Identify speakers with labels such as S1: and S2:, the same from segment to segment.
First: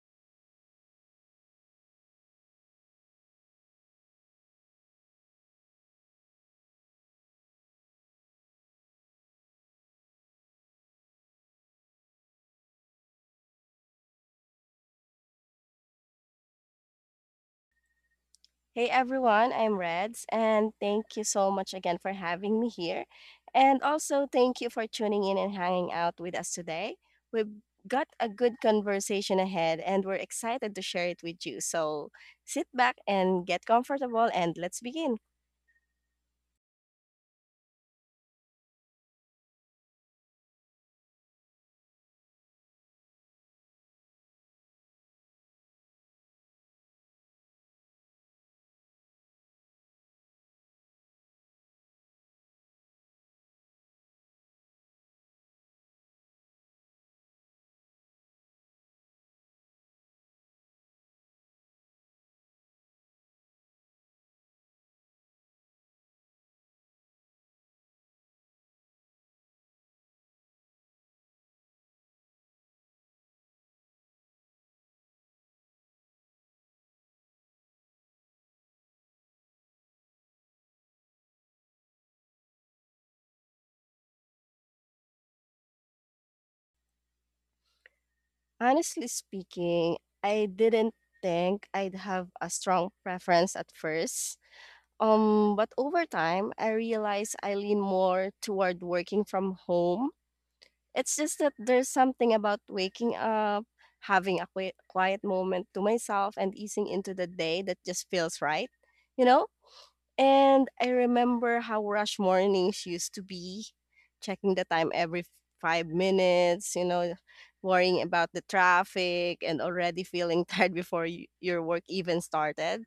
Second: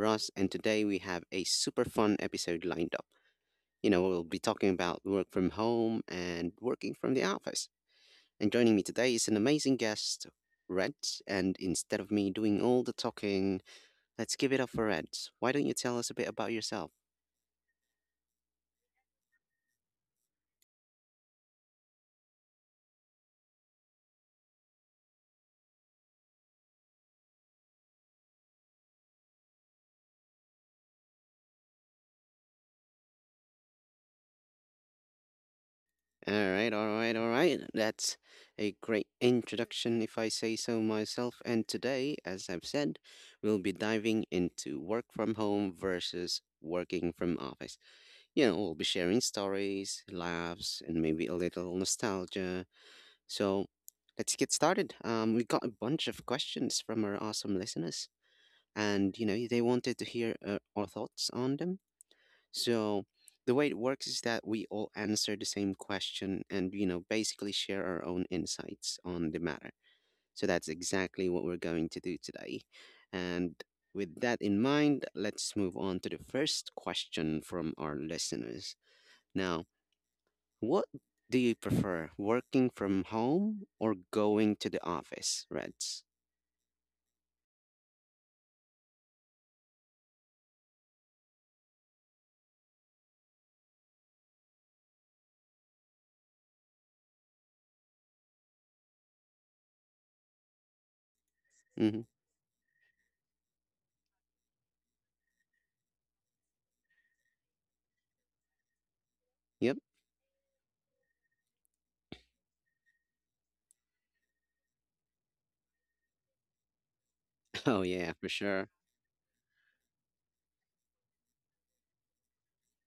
S1: Ross, and today we have a super fun episode lined up. We'll be talking about work from home and working from the office. And joining me today is an amazing guest, Reds. And instead of me doing all the talking, let's give it up for Reds. Why don't you tell us a bit about yourself?
S2: Hey everyone, I'm Reds, and thank you so much again for having me here. And also, thank you for tuning in and hanging out with us today. We've got a good conversation ahead, and we're excited to share it with you. So sit back and get comfortable, and let's begin.
S1: All right, all right, all right. That's a great introduction, if I say so myself. And today, as I've said, we'll be diving into work from home versus working from office. We'll be sharing stories, laughs, and maybe a little nostalgia. So let's get started. We got a bunch of questions from our awesome listeners, and they wanted to hear our thoughts on them. So the way it works is that we all answer the same question and, you know, basically share our own insights on the matter. So that's exactly what we're going to do today. And with that in mind, let's move on to the first question from our listeners. Now, what do you prefer, working from home or going to the office, Reds?
S2: Honestly speaking, I didn't think I'd have a strong preference at first. But over time, I realized I lean more toward working from home. It's just that there's
S1: Hmm.
S2: something about waking up, having a quiet moment to myself, and easing into the day that just feels right, you know?
S1: Yep.
S2: And I remember how rush mornings used to be, checking the time every 5 minutes, you know,
S1: Oh,
S2: worrying
S1: yeah, for
S2: about the
S1: sure.
S2: traffic and already feeling tired before your work even started.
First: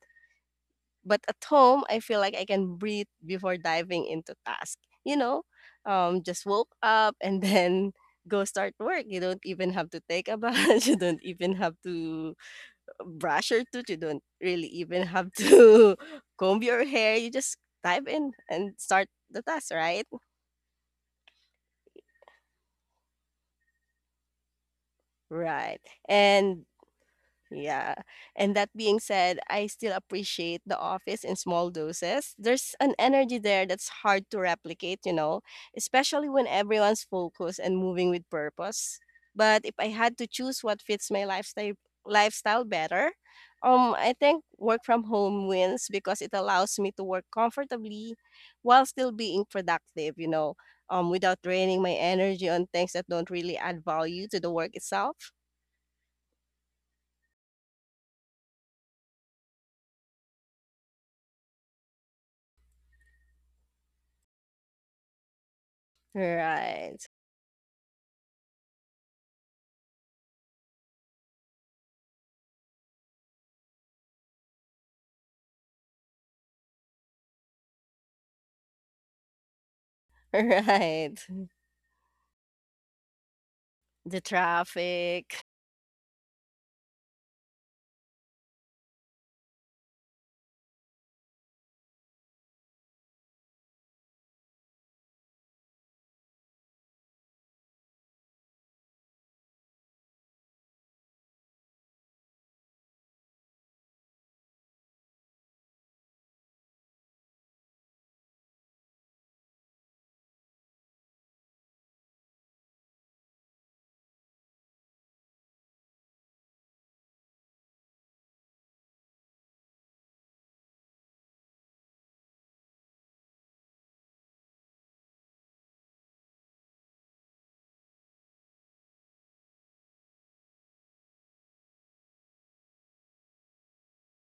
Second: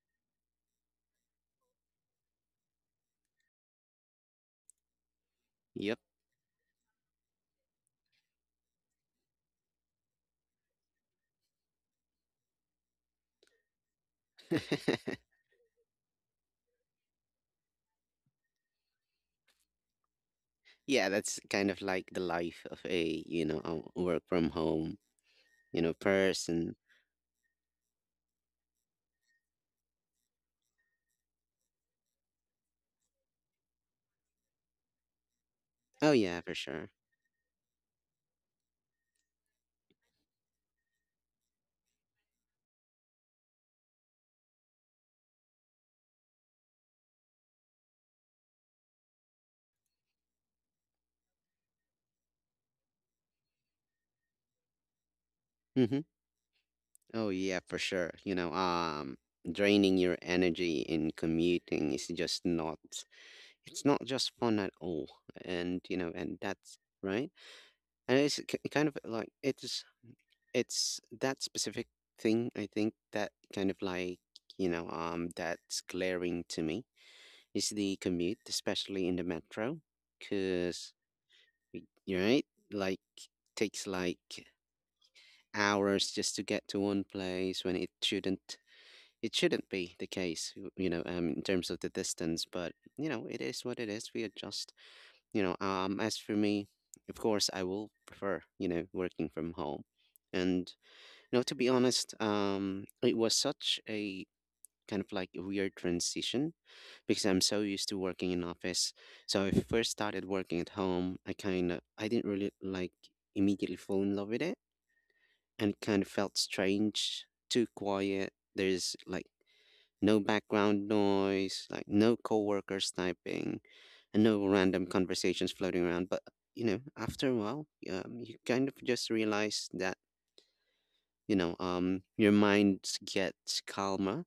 S2: But at home, I feel like I can breathe before diving into task. You know,
S1: Yep.
S2: just woke up and then go start work. You don't even have to take a bath. You don't even have to brush your tooth. You don't really even have to comb your hair. You just dive in and start the task, right?
S1: Yeah, that's kind of like the life of a, you know, a work from home,
S2: Right.
S1: you know,
S2: And
S1: person.
S2: yeah. And that being said, I still appreciate the office in small doses. There's an energy there that's hard to replicate, you know,
S1: Oh
S2: especially
S1: yeah,
S2: when
S1: for sure.
S2: everyone's focused and moving with purpose. But if I had to choose what fits my lifestyle better, I think work from home wins because it allows me to work comfortably while still being productive, you know, without draining my energy on things that don't really add value to the work itself.
S1: Mm-hmm. Oh yeah, for sure. Draining your energy in commuting is just not, it's not just fun at all. And, you know, and that's
S2: Right.
S1: right. And kind of like, it's that specific thing, I think, that kind of like, that's glaring to me is the commute, especially in the metro. Because
S2: Right.
S1: y- right? Like takes
S2: The
S1: like
S2: traffic.
S1: hours just to get to one place when it shouldn't, it shouldn't be the case, you know, in terms of the distance. But you know, it is what it is. We adjust. As for me, of course, I will prefer, you know, working from home. And to be honest, it was such a kind of like a weird transition because I'm so used to working in office. So I first started working at home. I kind of I didn't really like immediately fall in love with it, and it kind of felt strange, too quiet. There's like no background noise, like no coworkers typing, and no random conversations floating around. But after a while, you kind of just realize that your mind gets calmer,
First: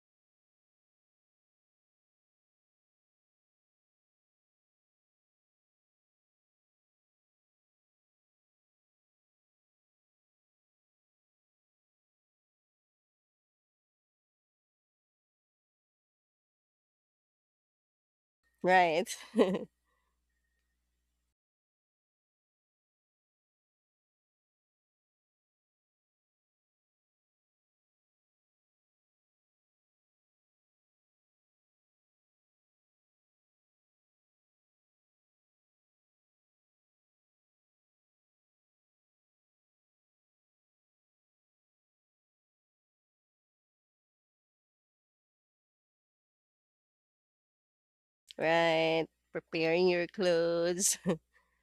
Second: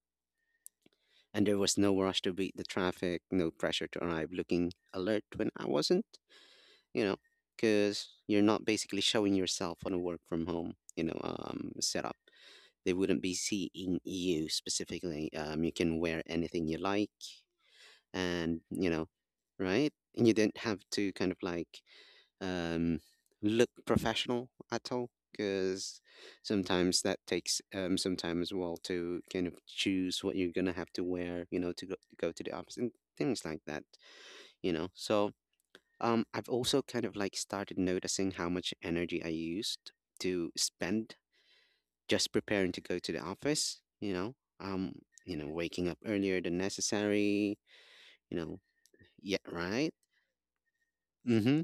S1: and there was no rush to beat the traffic, no pressure to arrive looking alert when I wasn't, you know, because you're not basically showing yourself on a work from home, you know, setup. They wouldn't be seeing you specifically. You can wear anything you like, and you know,
S2: Right.
S1: right? And you didn't have to kind of like um, look professional at all, because sometimes that takes some time as well to kind of choose what you're gonna have to wear, you know, to go to the office and things like that, you know. So I've also kind of like started noticing how much energy I used to spend just preparing to go to the office, you know, um you know, waking up earlier than necessary, you know.
S2: Right.
S1: Yeah,
S2: Preparing
S1: right.
S2: your clothes,
S1: Mm-hmm,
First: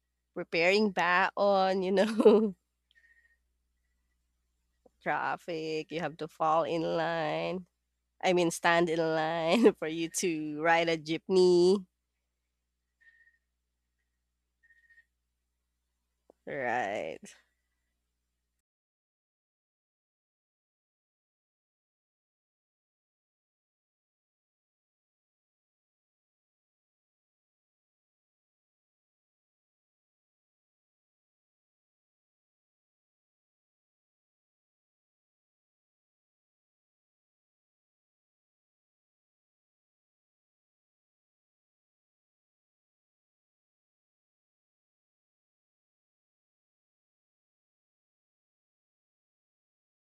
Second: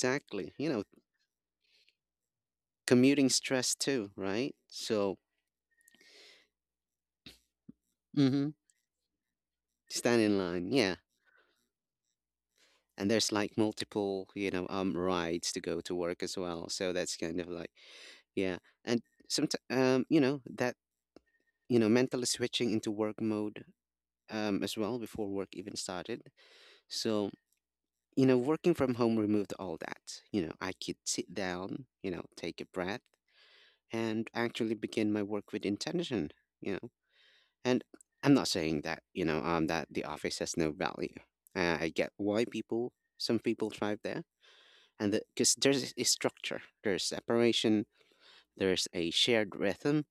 S1: you know.
S2: preparing baon, you know,
S1: Commuting stress too, right? So
S2: traffic. You have to fall in line. I mean,
S1: mhm.
S2: stand in line for you
S1: Stand in
S2: to
S1: line,
S2: ride
S1: yeah.
S2: a jeepney.
S1: And there's like multiple, you know, rides to go to work as well. So that's
S2: Right.
S1: kind of like, yeah. And sometimes, you know, you know, mentally switching into work mode, as well, before work even started. So, you know, working from home removed all that. You know, I could sit down, you know, take a breath and actually begin my work with intention, you know. And I'm not saying that, you know, that the office has no value. I get why some people thrive there. And because there's a structure, there's separation, there's a shared rhythm.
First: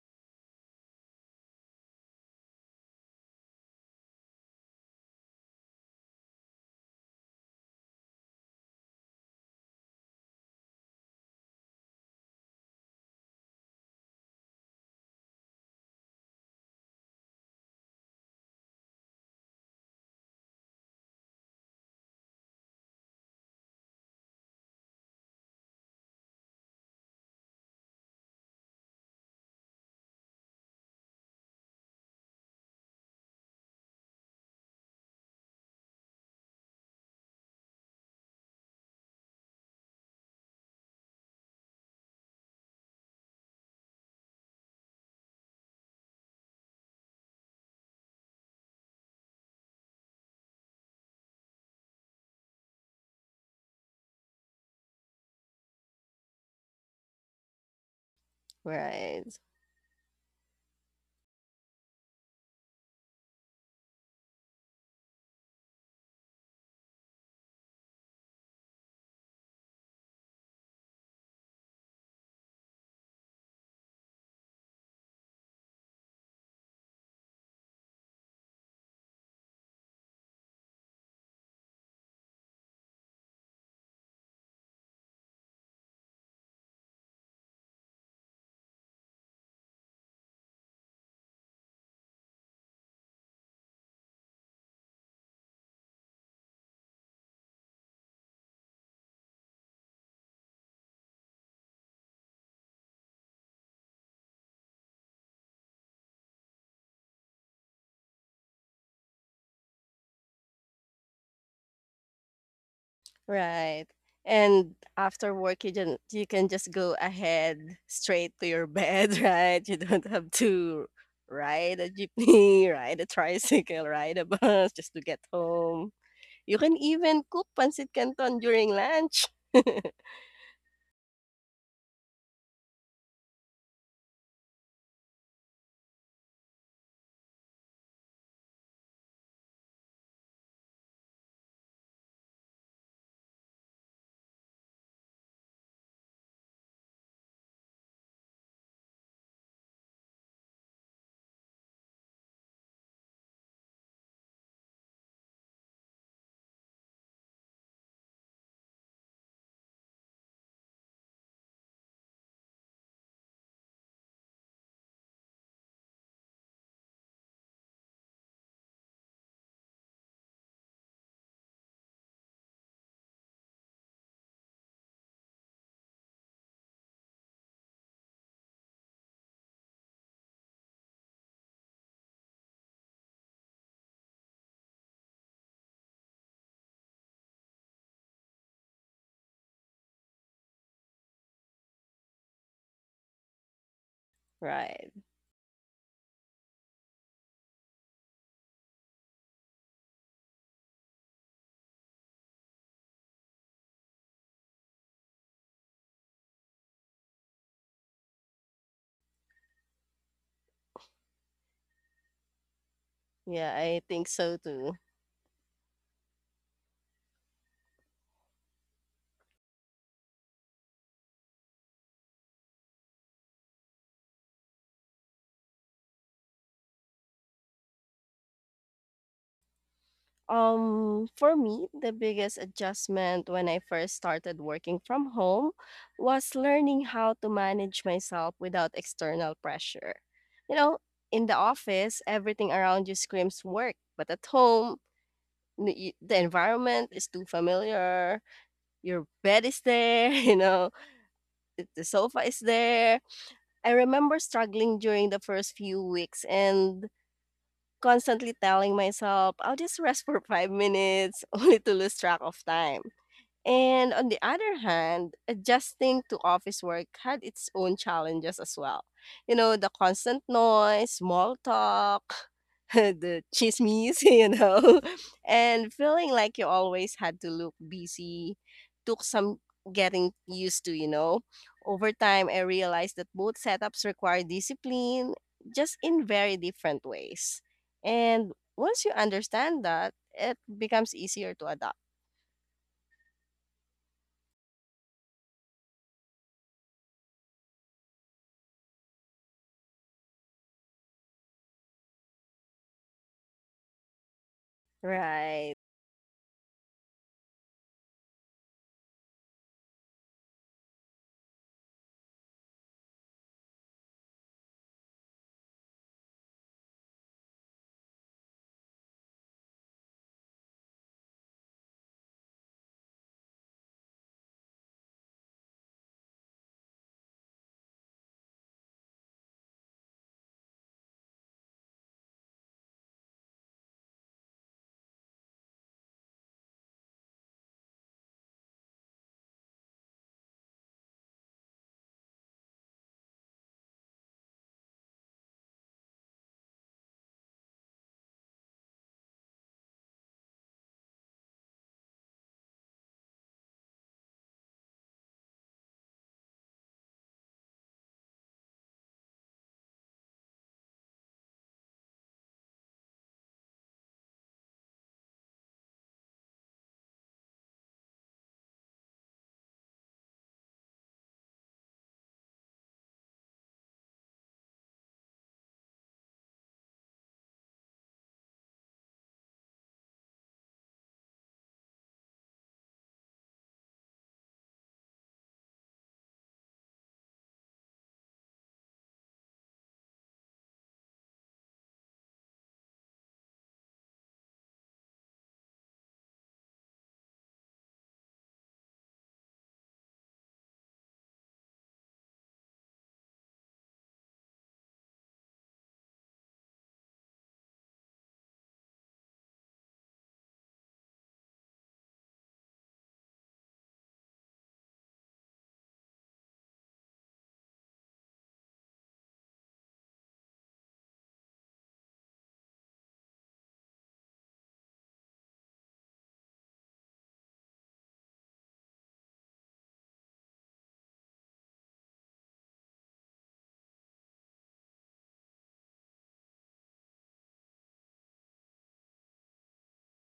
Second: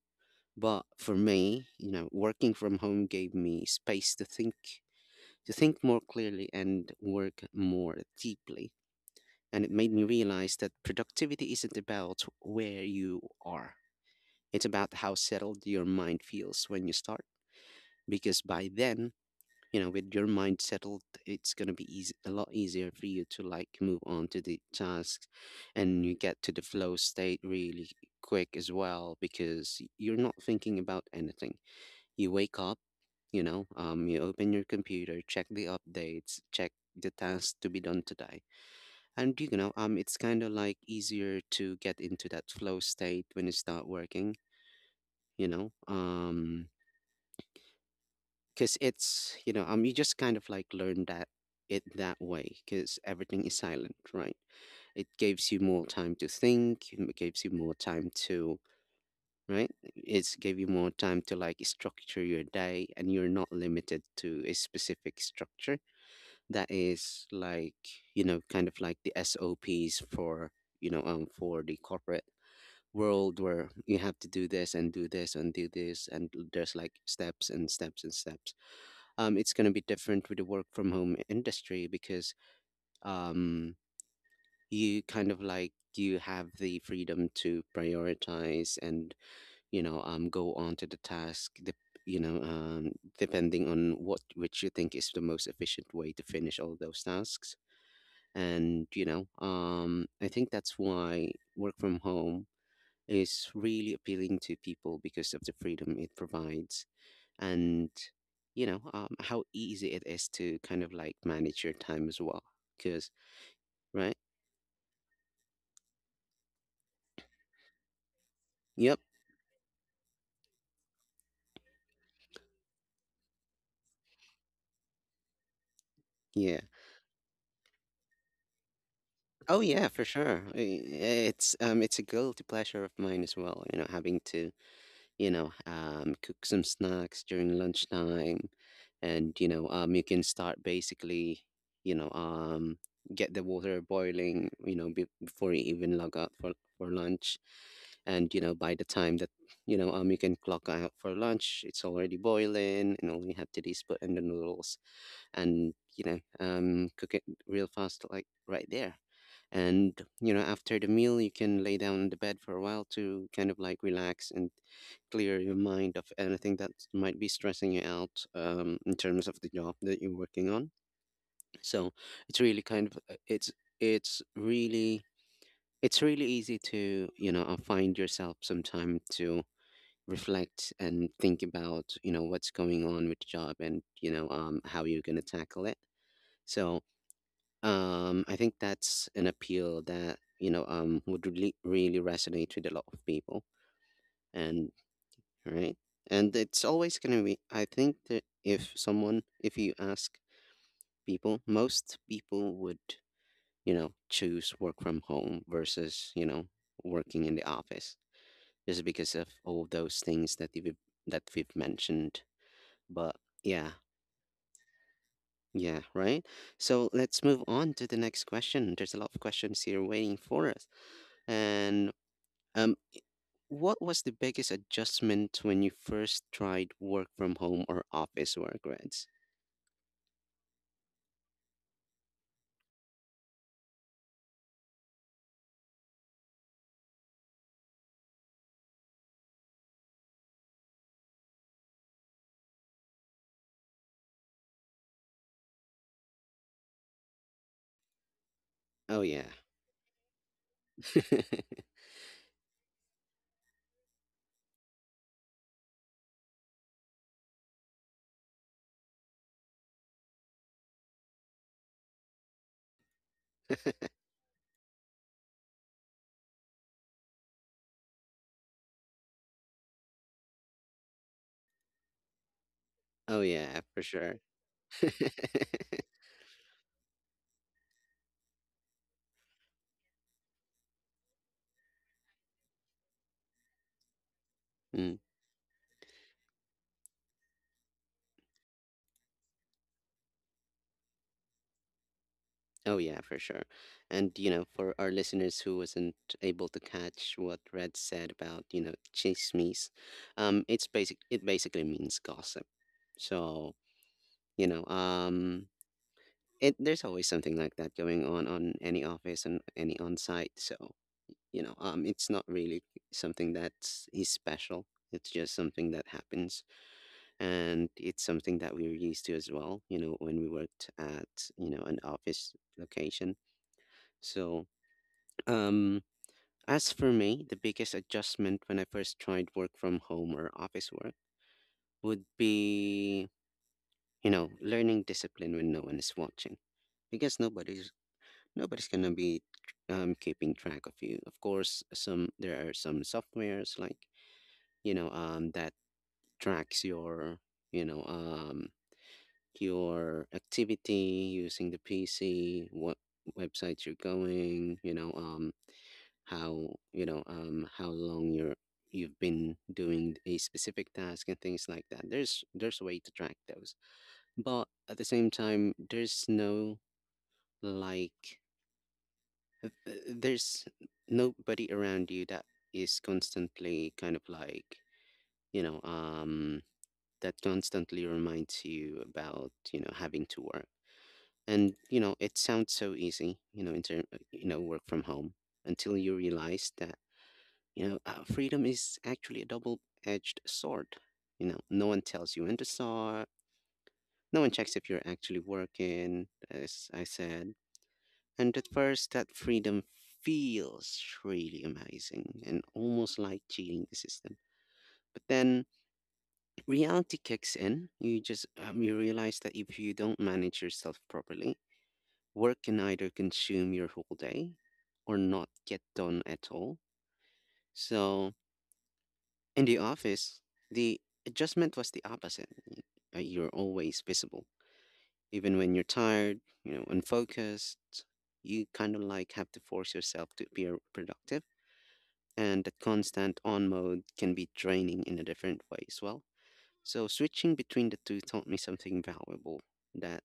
S1: But for me, you know, working from home gave me space to think more clearly and work more deeply. And it made me realize that productivity isn't about where you are. It's about how settled your mind feels when you start, because by then, you know, with your mind settled, it's going to be a lot easier for you to like move on to the tasks, and you get to the flow state really quick as well, because you're not thinking about anything. You wake up, you open your computer, check the updates, check the tasks to be done today, and it's kind of like easier to get into that flow state when you start working, you know um because it's you know you just kind of like learn that it that way, because everything is silent, right? It gives you more time to think, it gives you more time to
S2: Right.
S1: right, it's give you more time to like structure your day, and you're not limited to a specific structure that is like, you know, kind of like the SOPs for, you know, for the corporate world, where you have to do this and do this and do this, and there's like steps and steps and steps. Um, it's going to be different with the work from home industry because um, you kind of like you have the freedom to prioritize and, you know, go on to the task the you know, depending on what which you think is the most efficient way to finish all those tasks. And you know, I think that's why work from home is really appealing to people, because of the freedom it provides, and you know, how easy it is to kind of like manage your time as well, because
S2: Right.
S1: right.
S2: And after work, you can just go ahead straight to your
S1: Yep.
S2: bed, right? You don't have to ride a jeepney, ride a tricycle, ride a bus just to get home. You
S1: Yeah,
S2: can even cook pancit canton during lunch.
S1: oh yeah, for sure. It's it's a guilty pleasure of mine as well, you know, having to, you know, cook some snacks during lunchtime, and you know, you can start basically, you know, get the water boiling, you know, before you even log out for lunch, and you know, by the time that, you know, you can clock out for lunch, it's already boiling, and all you have to do is put in the noodles and, you know, cook it real fast like right there. And you know, after the meal, you can lay down on the bed for a while to kind of like relax and clear your mind of anything that might be stressing you out, in terms of the job that you're working on. So it's really kind of it's really it's really easy to, you know, find yourself some time to reflect and think about, you know, what's going on with the job, and you know, how you're going to tackle it. So I think that's an appeal that, you know, would really really resonate with a lot of people, and
S2: Right.
S1: right, and it's always gonna be. I think that if someone, if you ask people, most people would, you know, choose work from home versus, you know, working in the office, just because of all those things that we've mentioned. But
S2: Yeah,
S1: yeah,
S2: I think so too.
S1: yeah, right. So let's move on to the next question. There's a lot of questions here waiting for us. And um, what was the biggest adjustment when you first tried work from home or office work, Reds?
S2: For me, the biggest adjustment when I first started working from home was learning how to manage myself without external pressure. You know, in the office, everything around you screams work, but at home, the environment is too familiar.
S1: Oh
S2: Your
S1: yeah.
S2: bed is there, you know, the the sofa is there. I remember struggling during the first few weeks and constantly telling myself, "I'll just rest for 5 minutes," only to lose track of time. And on the other hand, adjusting to office work had its own challenges as well. You know, the constant noise, small talk,
S1: Oh
S2: the
S1: yeah, for
S2: chismes,
S1: sure.
S2: you know, and feeling like you always had to look busy took some getting used to, you know. Over time, I realized that both setups require
S1: Mm.
S2: discipline, just in very different ways. And once you understand that, it becomes easier to adapt.
S1: Oh yeah, for sure. And you know, for our listeners who wasn't able to catch what Red said about, you know, chismes, it's basic. It basically means gossip. So you know,
S2: Right.
S1: it there's always something like that going on any office and any on site. So you know, it's not really something that is special. It's just something that happens, and it's something that we were used to as well. You know, when we worked at, you know, an office location. So um, as for me, the biggest adjustment when I first tried work from home or office work would be, you know, learning discipline when no one is watching. Because nobody's gonna be keeping track of you. Of course, some there are some softwares like that tracks your you know um, your activity using the PC, what websites you're going, how how long you've been doing a specific task and things like that. There's a way to track those, but at the same time there's no, like th- there's nobody around you that is constantly kind of like you know um that constantly reminds you about having to work. And you know, it sounds so easy, you know, in term you know, work from home, until you realize that freedom is actually a double-edged sword. You know, no one tells you when to start. No one checks if you're actually working, as I said. And at first, that freedom feels really amazing and almost like cheating the system. But then reality kicks in. You realize that if you don't manage yourself properly, work can either consume your whole day or not get done at all. So in the office, the adjustment was the opposite. You're always visible. Even when you're tired, you know, unfocused, you kind of like have to force yourself to be productive. And that constant on mode can be draining in a different way as well. So switching between the two taught me something valuable, that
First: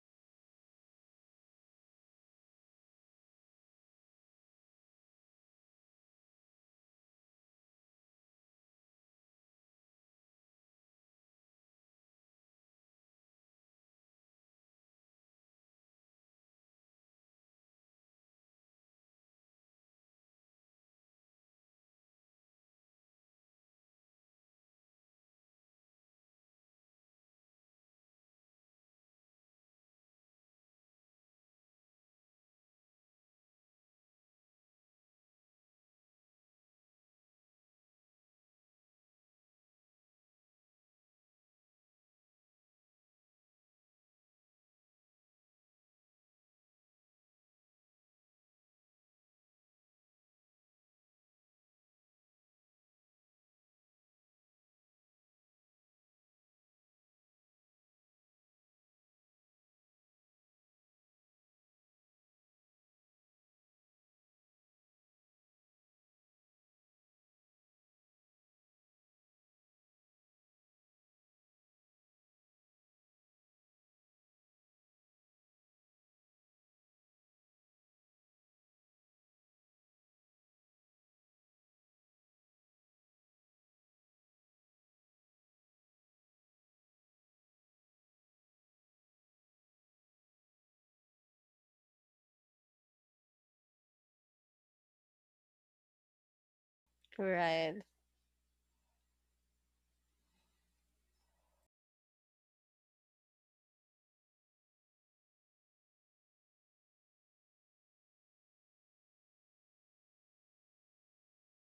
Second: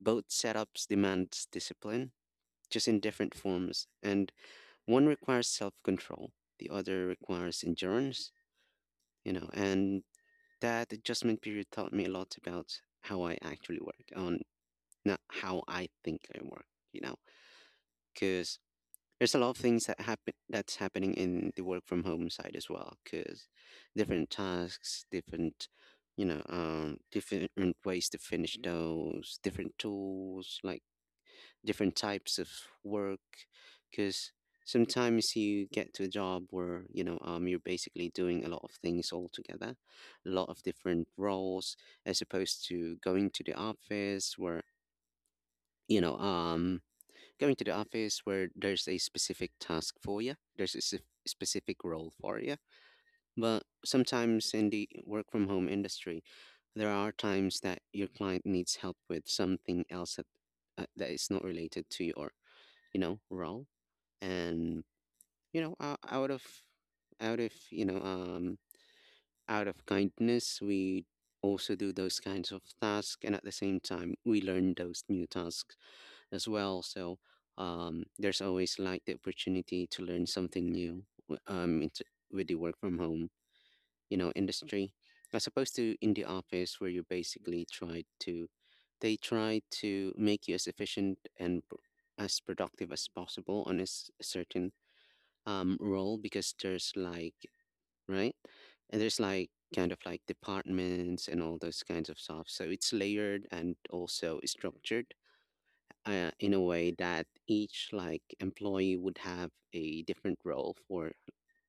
S1: both setups demands discipline, just in different forms. And one requires self-control, the other requires endurance, you know, and that adjustment period taught me a lot about how I actually work, on not how I think I work, you know, because there's a lot of things that happen that's happening in the work from home side as well. Because different tasks, different, different ways to finish those, different tools, like different types of work, because sometimes you get to a job where you're basically doing a lot of things all together, a lot of different roles, as opposed to going to the office where you know um there's a specific task for you, there's a specific role for you. But sometimes in the work from home industry, there are times that your client needs help with something else that is not related to your, you know, role. And you know uh, out of out of you know um out of kindness, we also do those kinds of tasks, and at the same time we learn those new tasks as well. So um, there's always like the opportunity to learn something new, it's, with the work from home, you know, industry, as opposed to in the office, where you basically try to, they try to make you as efficient as productive as possible on a certain role, because there's like,
S2: Right,
S1: right, and there's like kind of like departments and all those kinds of stuff, so it's layered and also structured, in a way that each like employee would have a different role for,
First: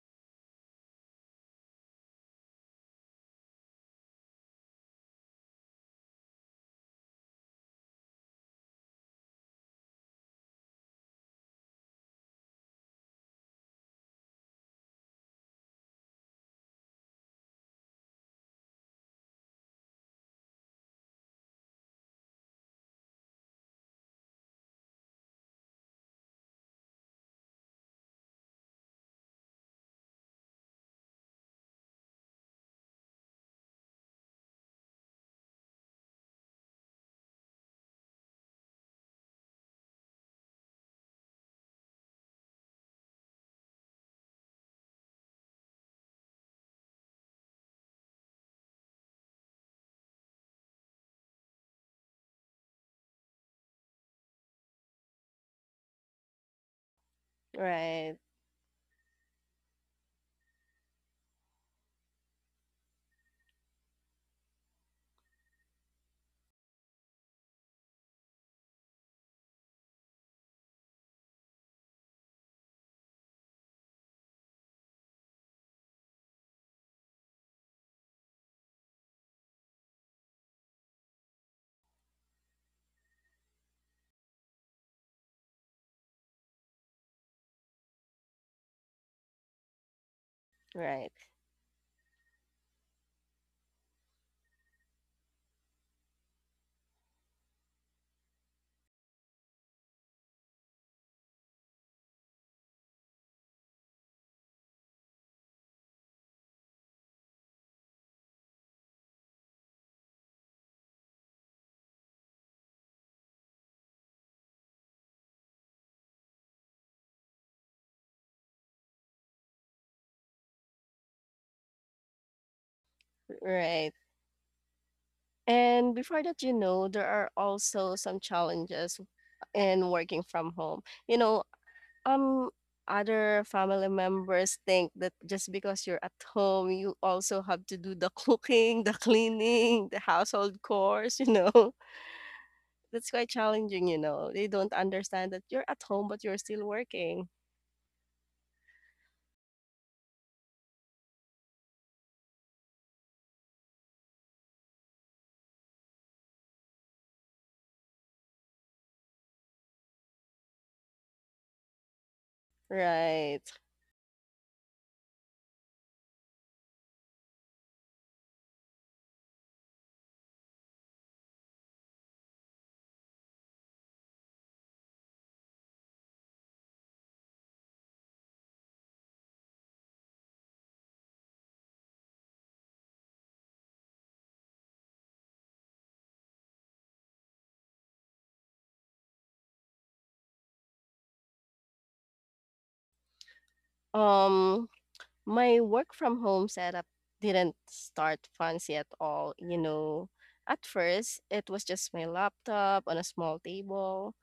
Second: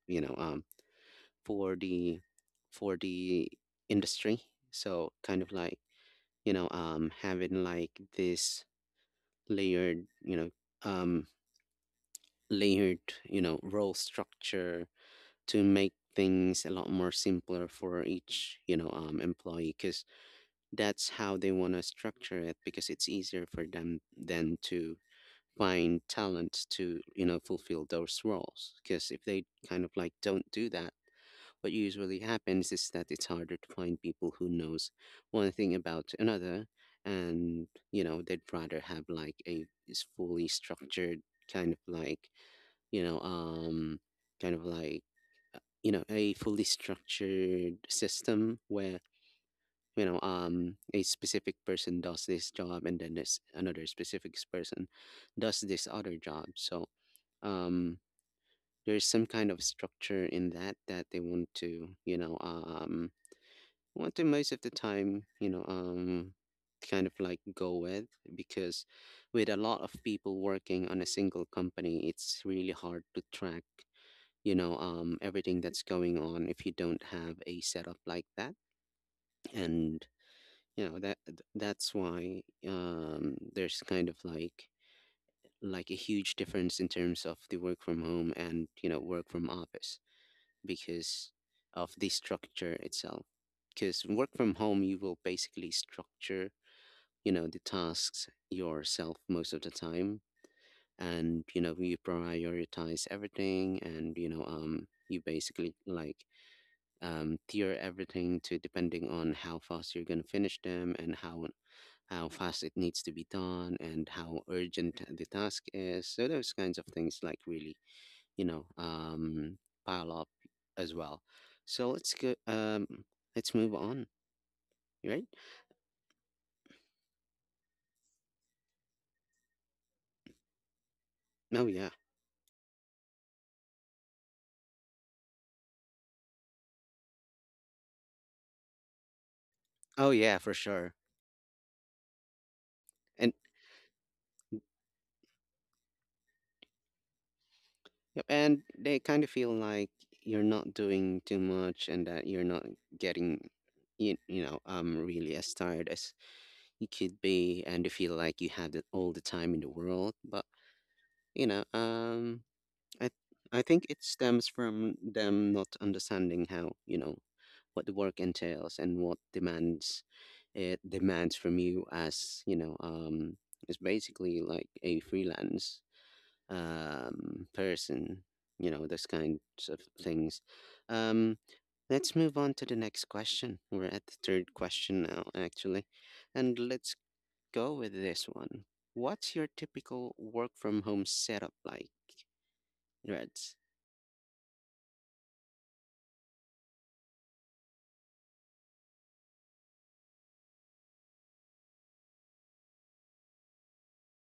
S1: you know um for the, for the industry. So kind of like, having like this layered, um layered, you know, role structure to make things a lot more simpler for each, employee, because that's how they want to structure it, because it's easier for them than to find talent to, you know, fulfill those roles. Because if they kind of like don't do that, what usually happens is that it's harder to find people who knows one thing about another. And you know, they'd rather have like a is fully structured kind of like, you know, um, kind of like, you know, a fully structured system where, a specific person does this job, and then this another specific person does this other job. So, um,
S2: right,
S1: there's some kind of structure in that that they want to, want to most of the time, kind of like go with. Because with a lot of people working on a single company, it's really hard to track, everything that's going on, if you don't have a setup like that. And you know, that's why um, there's kind of like a huge difference in terms of the work from home and, you know, work from office,
S2: right,
S1: because of the structure itself. Because work from home, you will basically structure, you know, the tasks yourself most of the time. And you know, you prioritize everything, and you basically like, tier everything to, depending on how fast you're going to finish them, and how fast it needs to be done and how urgent the task is. So those kinds of things like really, you know um, pile up as well. So let's go let's move
S2: right.
S1: on. Right.
S2: And before that, you know, there are also some challenges in working from home. You know,
S1: Oh yeah.
S2: um, other family members think that just because you're at home, you also have to do the cooking, the cleaning, the
S1: Oh yeah, for
S2: household
S1: sure.
S2: chores, you know. That's quite
S1: And
S2: challenging, you know. They don't understand that you're at home, but you're still working.
S1: yep, and they kind of feel like you're not doing too much, and that you're not getting, you know um, really as tired as you could be, and you feel like you have it all the time in the world. But you know um i
S2: Right.
S1: I think it stems from them not understanding how, you know, what the work entails and what demands it demands from you, as, you know, um, it's basically like a freelance person, you know, those kinds of things. Um, let's move on to the next question. We're at the third question now actually, and let's go with this one. What's your typical work from home setup like, Reds?
S2: Um, My work from home setup didn't start fancy at all, you know. At first, it was just my laptop on a small table,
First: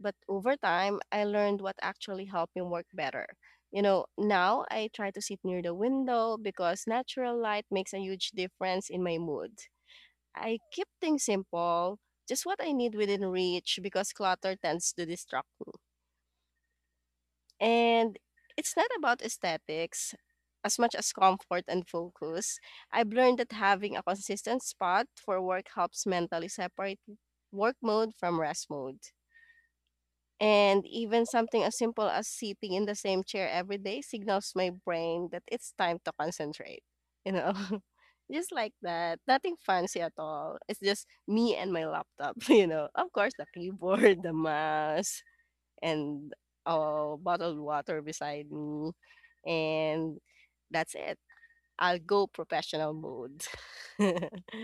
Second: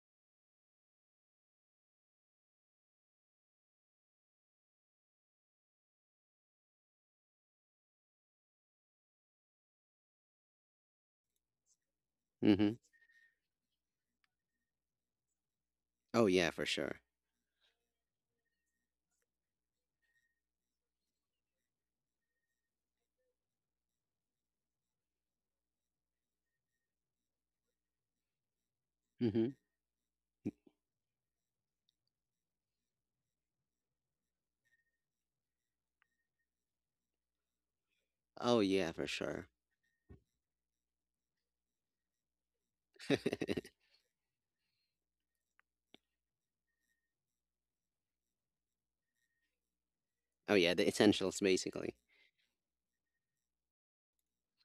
S2: but over time, I learned what actually helped me work better. You know, now I try to sit near the window because natural light makes a huge difference in my mood. I keep things simple, just what I
S1: Mm-hmm.
S2: need within reach because clutter tends to distract me.
S1: Oh yeah, for sure.
S2: And it's not about aesthetics as much as comfort and focus. I've learned that having a consistent spot for work helps mentally separate work mode from rest mode.
S1: Mm-hmm.
S2: And even something as simple as sitting in the same chair every day signals my brain that it's time to concentrate. You know, just
S1: Oh
S2: like
S1: yeah, for
S2: that.
S1: sure.
S2: Nothing fancy at all. It's just me and my laptop, you know. Of course, the keyboard, the mouse, and a bottled water beside me. And
S1: Oh yeah, the
S2: that's it.
S1: essentials basically.
S2: I'll go professional mode.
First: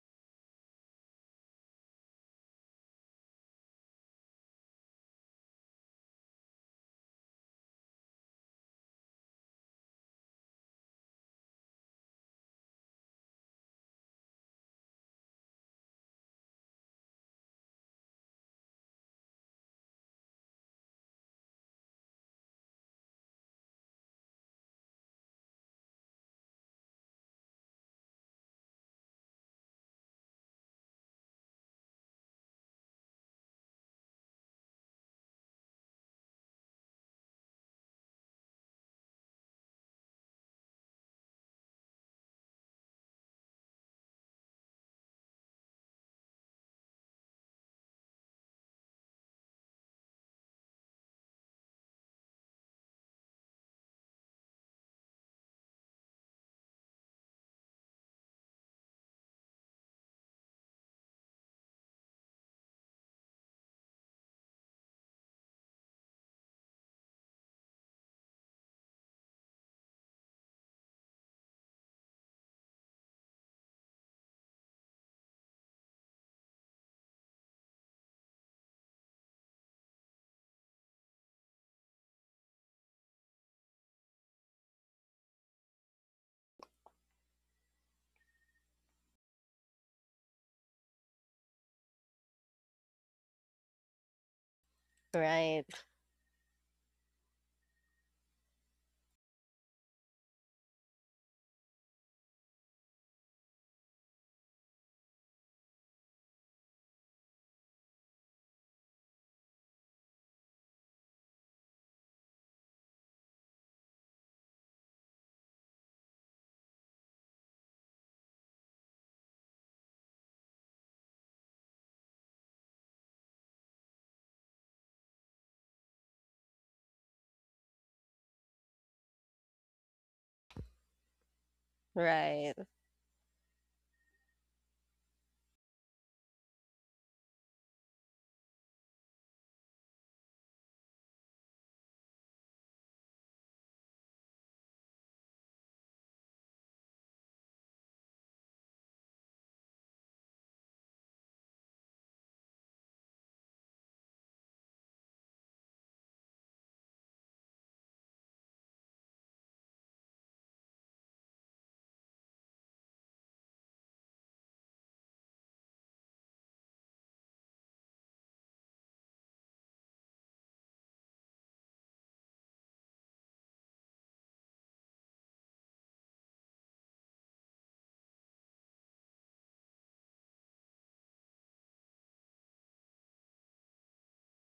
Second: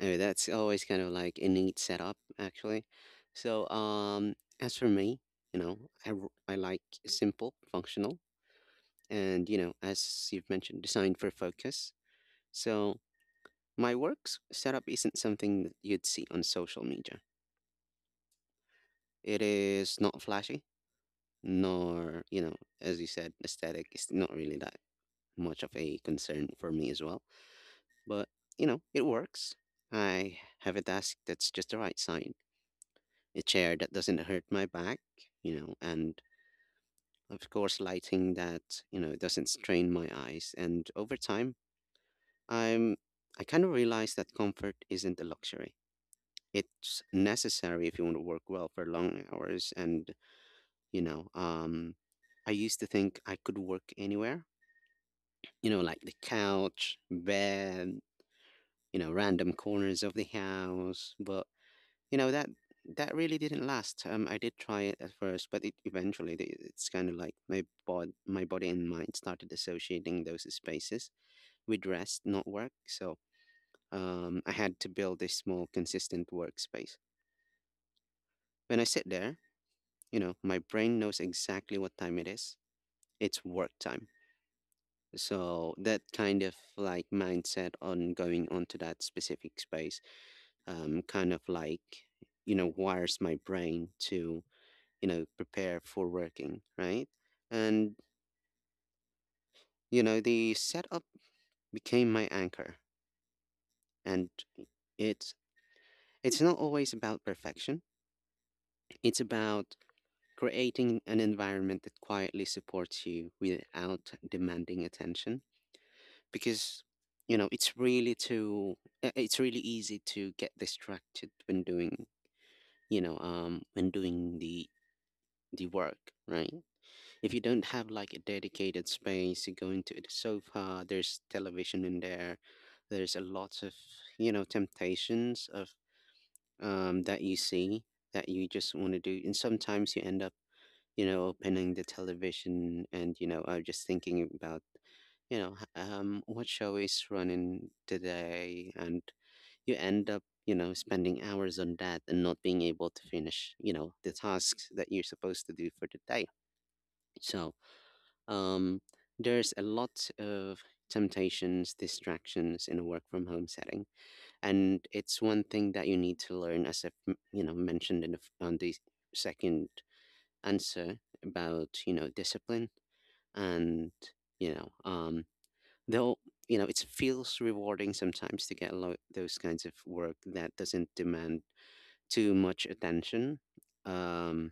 S1: Anyway, that's always kind of like a neat setup actually. So as for me, you know, I like simple, functional, and you know, as you've mentioned, designed for focus. So my work setup isn't something that you'd see on social media. It is not flashy, nor, you know, as you said, aesthetic is not really that much of a concern for me as well. But you know, it works. I have a desk that's just the right size, a chair that doesn't hurt my back, you know, and of course lighting that, you know, doesn't strain my eyes. And over time, i'm I kind of realize that comfort isn't a luxury, it's necessary if you want to work well for long hours. And you know um I used to think I could work anywhere, you know, like the couch, bed, you know, random corners of the house. But you know, that really didn't last. I did try it at first, but it eventually it's kind of like my body and mind started associating those spaces with rest, not work. So I had to build a small, consistent workspace. When I sit there, you know, my brain knows exactly what time it is. It's work time. So that kind of like mindset on going onto that specific space kind of like, you know, wires my brain to, you know,
S2: Right,
S1: prepare for working, right? And, you know, the setup became my anchor. And it's it's not always about perfection. It's about creating an environment that quietly supports you without demanding attention. Because, you know, it's really easy to get distracted when doing, when doing the work, right? If you don't have like a dedicated space, you go into the sofa, there's television in there,
S2: right,
S1: there's a lot of, you know, temptations of that you see, that you just want to do. And sometimes you end up, you know, opening the television and, you know, just thinking about, you know, what show is running today? And you end up, you know, spending hours on that and not being able to finish, you know, the tasks that you're supposed to do for the day. So um, there's a lot of temptations, distractions in a work from home setting, and it's one thing that you need to learn, as I've you know, mentioned in the on the second answer, about you know, discipline. And you know um, though you know, it feels rewarding sometimes to get a lot those kinds of work that doesn't demand too much attention um,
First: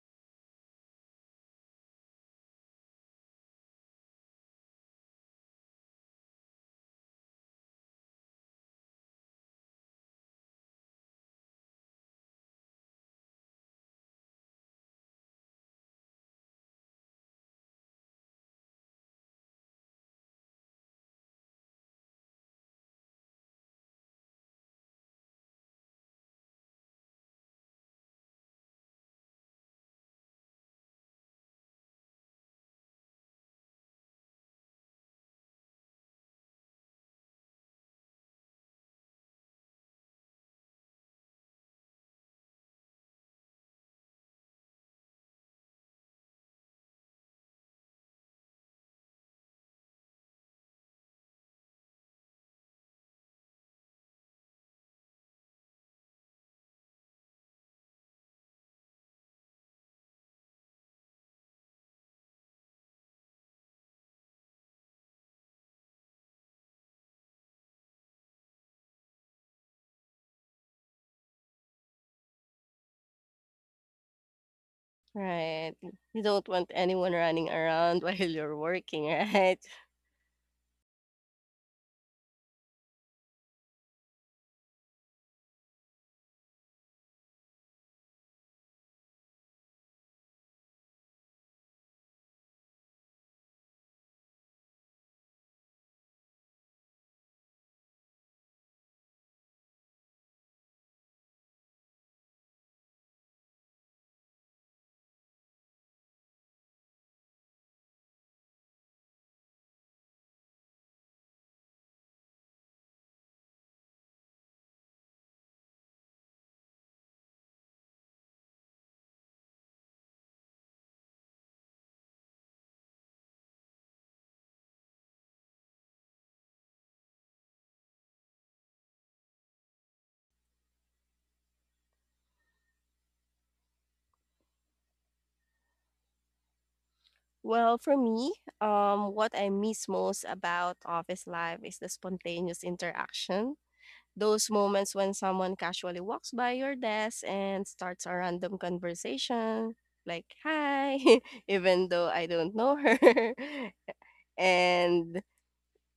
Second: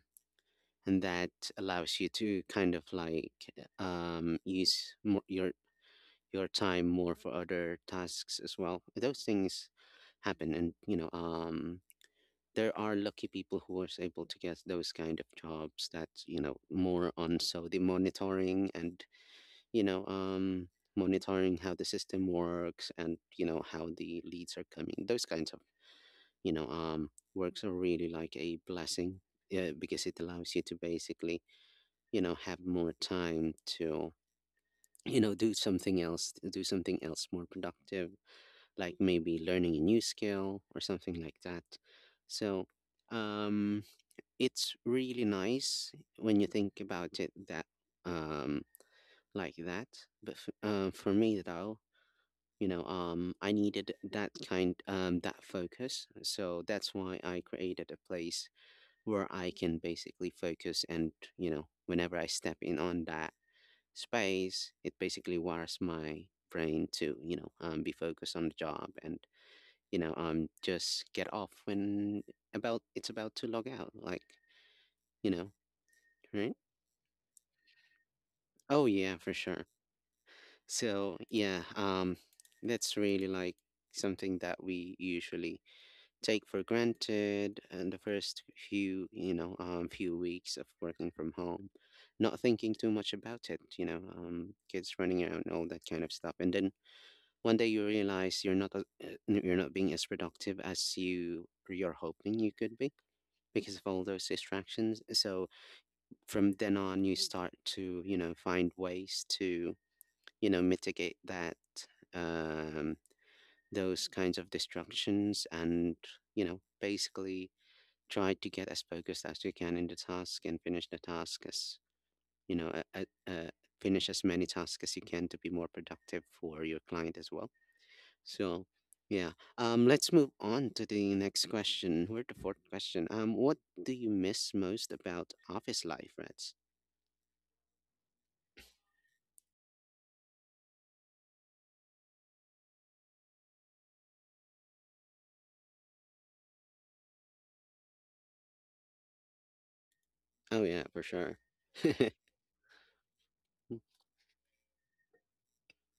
S1: and that allows you to kind of like use more, your time more for other tasks as well. Those things happen, and you know, there are lucky people who was able to get those kind of jobs that, you know, more on so the monitoring, and you know, monitoring how the system works and you know, how the leads are coming. Those kinds of, you know, works are really like a blessing. Yeah, because it allows you to basically, you know, have more time to, you know, do something else, do something else more productive, like maybe learning a new skill or something like that. So um, it's really nice when you think about it, that um, like that. But for me though, you know, I needed that focus. So that's why I created a place where I can basically focus, and whenever I step in on that space, it basically wires my brain to be focused on the job, and just get off when about it's about to log out, like, you know,
S2: right. You don't
S1: right?
S2: want anyone running around while you're
S1: Oh
S2: working,
S1: yeah, for
S2: right?
S1: sure. So yeah, that's really like something that we usually take for granted in the first few weeks of working from home, not thinking too much about it, kids running around, all that kind of stuff. And then one day you realize you're not being as productive as you're hoping you could be, because of all those distractions. So from then on, you start to, find ways to, mitigate that, um, those kinds of distractions, and, basically try to get as focused as you can in the task and finish the task as, you know, uh, uh, uh, finish as many tasks as you can to be more productive for your client as well. So, yeah. Let's move on to the next question. We're the fourth question. What do you miss most about office life, Reds?
S2: Well, for me, what I miss most about office life is the spontaneous interaction. Those moments when someone casually walks by your desk and starts a random conversation, like,
S1: Oh yeah,
S2: hi,
S1: for sure.
S2: even though I don't know her. And,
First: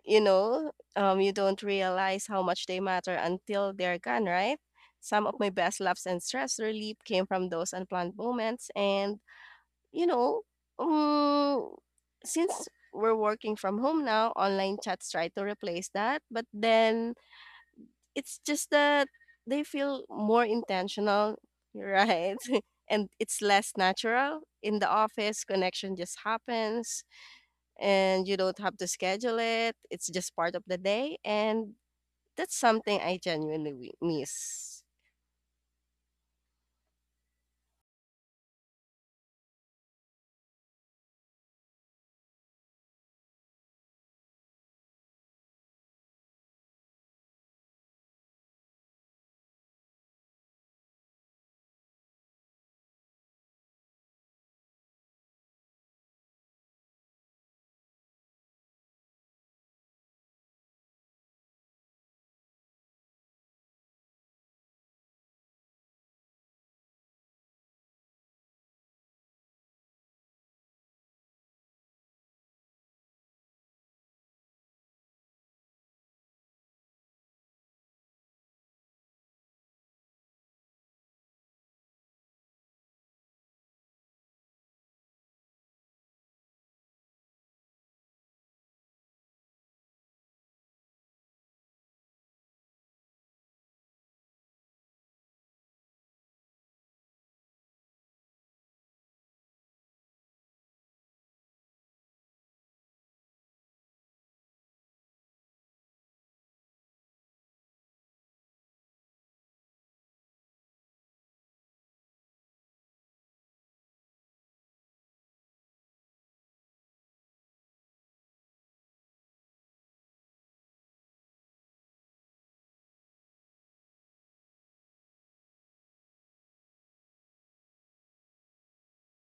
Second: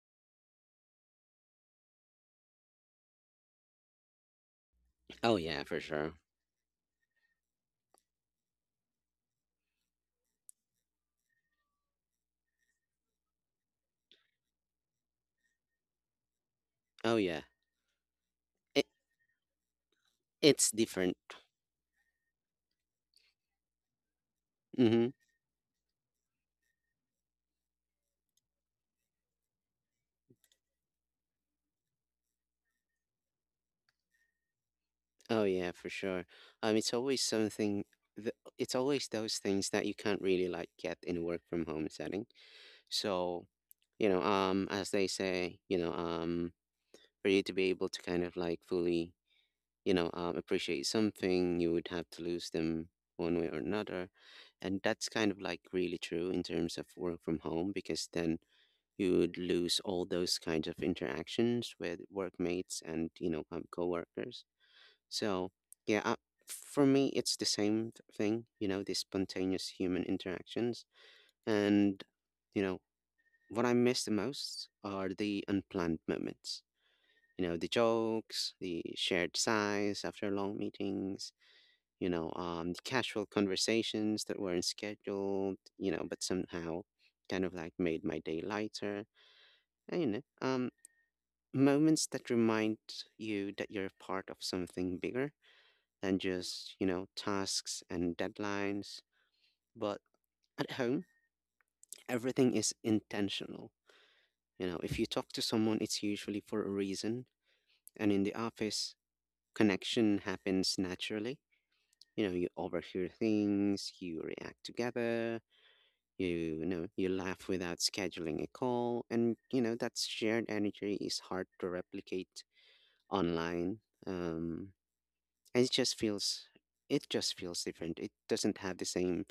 S2: you know, you don't realize how much they matter until they're gone, right? Some
S1: Oh
S2: of my
S1: yeah, for
S2: best laughs
S1: sure.
S2: and stress relief came from those unplanned moments. And, you know, um, since we're working from home now, online chats try to replace that. But then
S1: Oh yeah,
S2: it's just
S1: it,
S2: that they feel more
S1: it's different.
S2: intentional, right? And it's less natural. In the
S1: Mm-hmm.
S2: office, connection just happens and you don't have to schedule it. It's just part of the day. And that's something I genuinely miss,
S1: Oh yeah, for sure. It's always something. It's always those things that you can't really like get in a work from home setting. So, as they say, for you to be able to kind of like fully appreciate something, you would have to lose them one way or another. And that's kind of like really true in terms of work from home, because then you would lose all those kinds of interactions with workmates and co-workers. So yeah, for me, it's the same thing, the spontaneous human interactions. And you know what I miss the most are the unplanned moments, the jokes, the shared sighs after long meetings, casual conversations that weren't scheduled, but somehow kind of like made my day lighter. And, moments that remind you that you're part of something bigger than just, tasks and deadlines. But at home, everything is intentional. If you talk to someone, it's usually for a reason. And in the office, connection happens naturally. You overhear things, you react together. You laugh without scheduling a call, and you know that shared energy is hard to replicate online. Um, and it just feels different. It doesn't have the same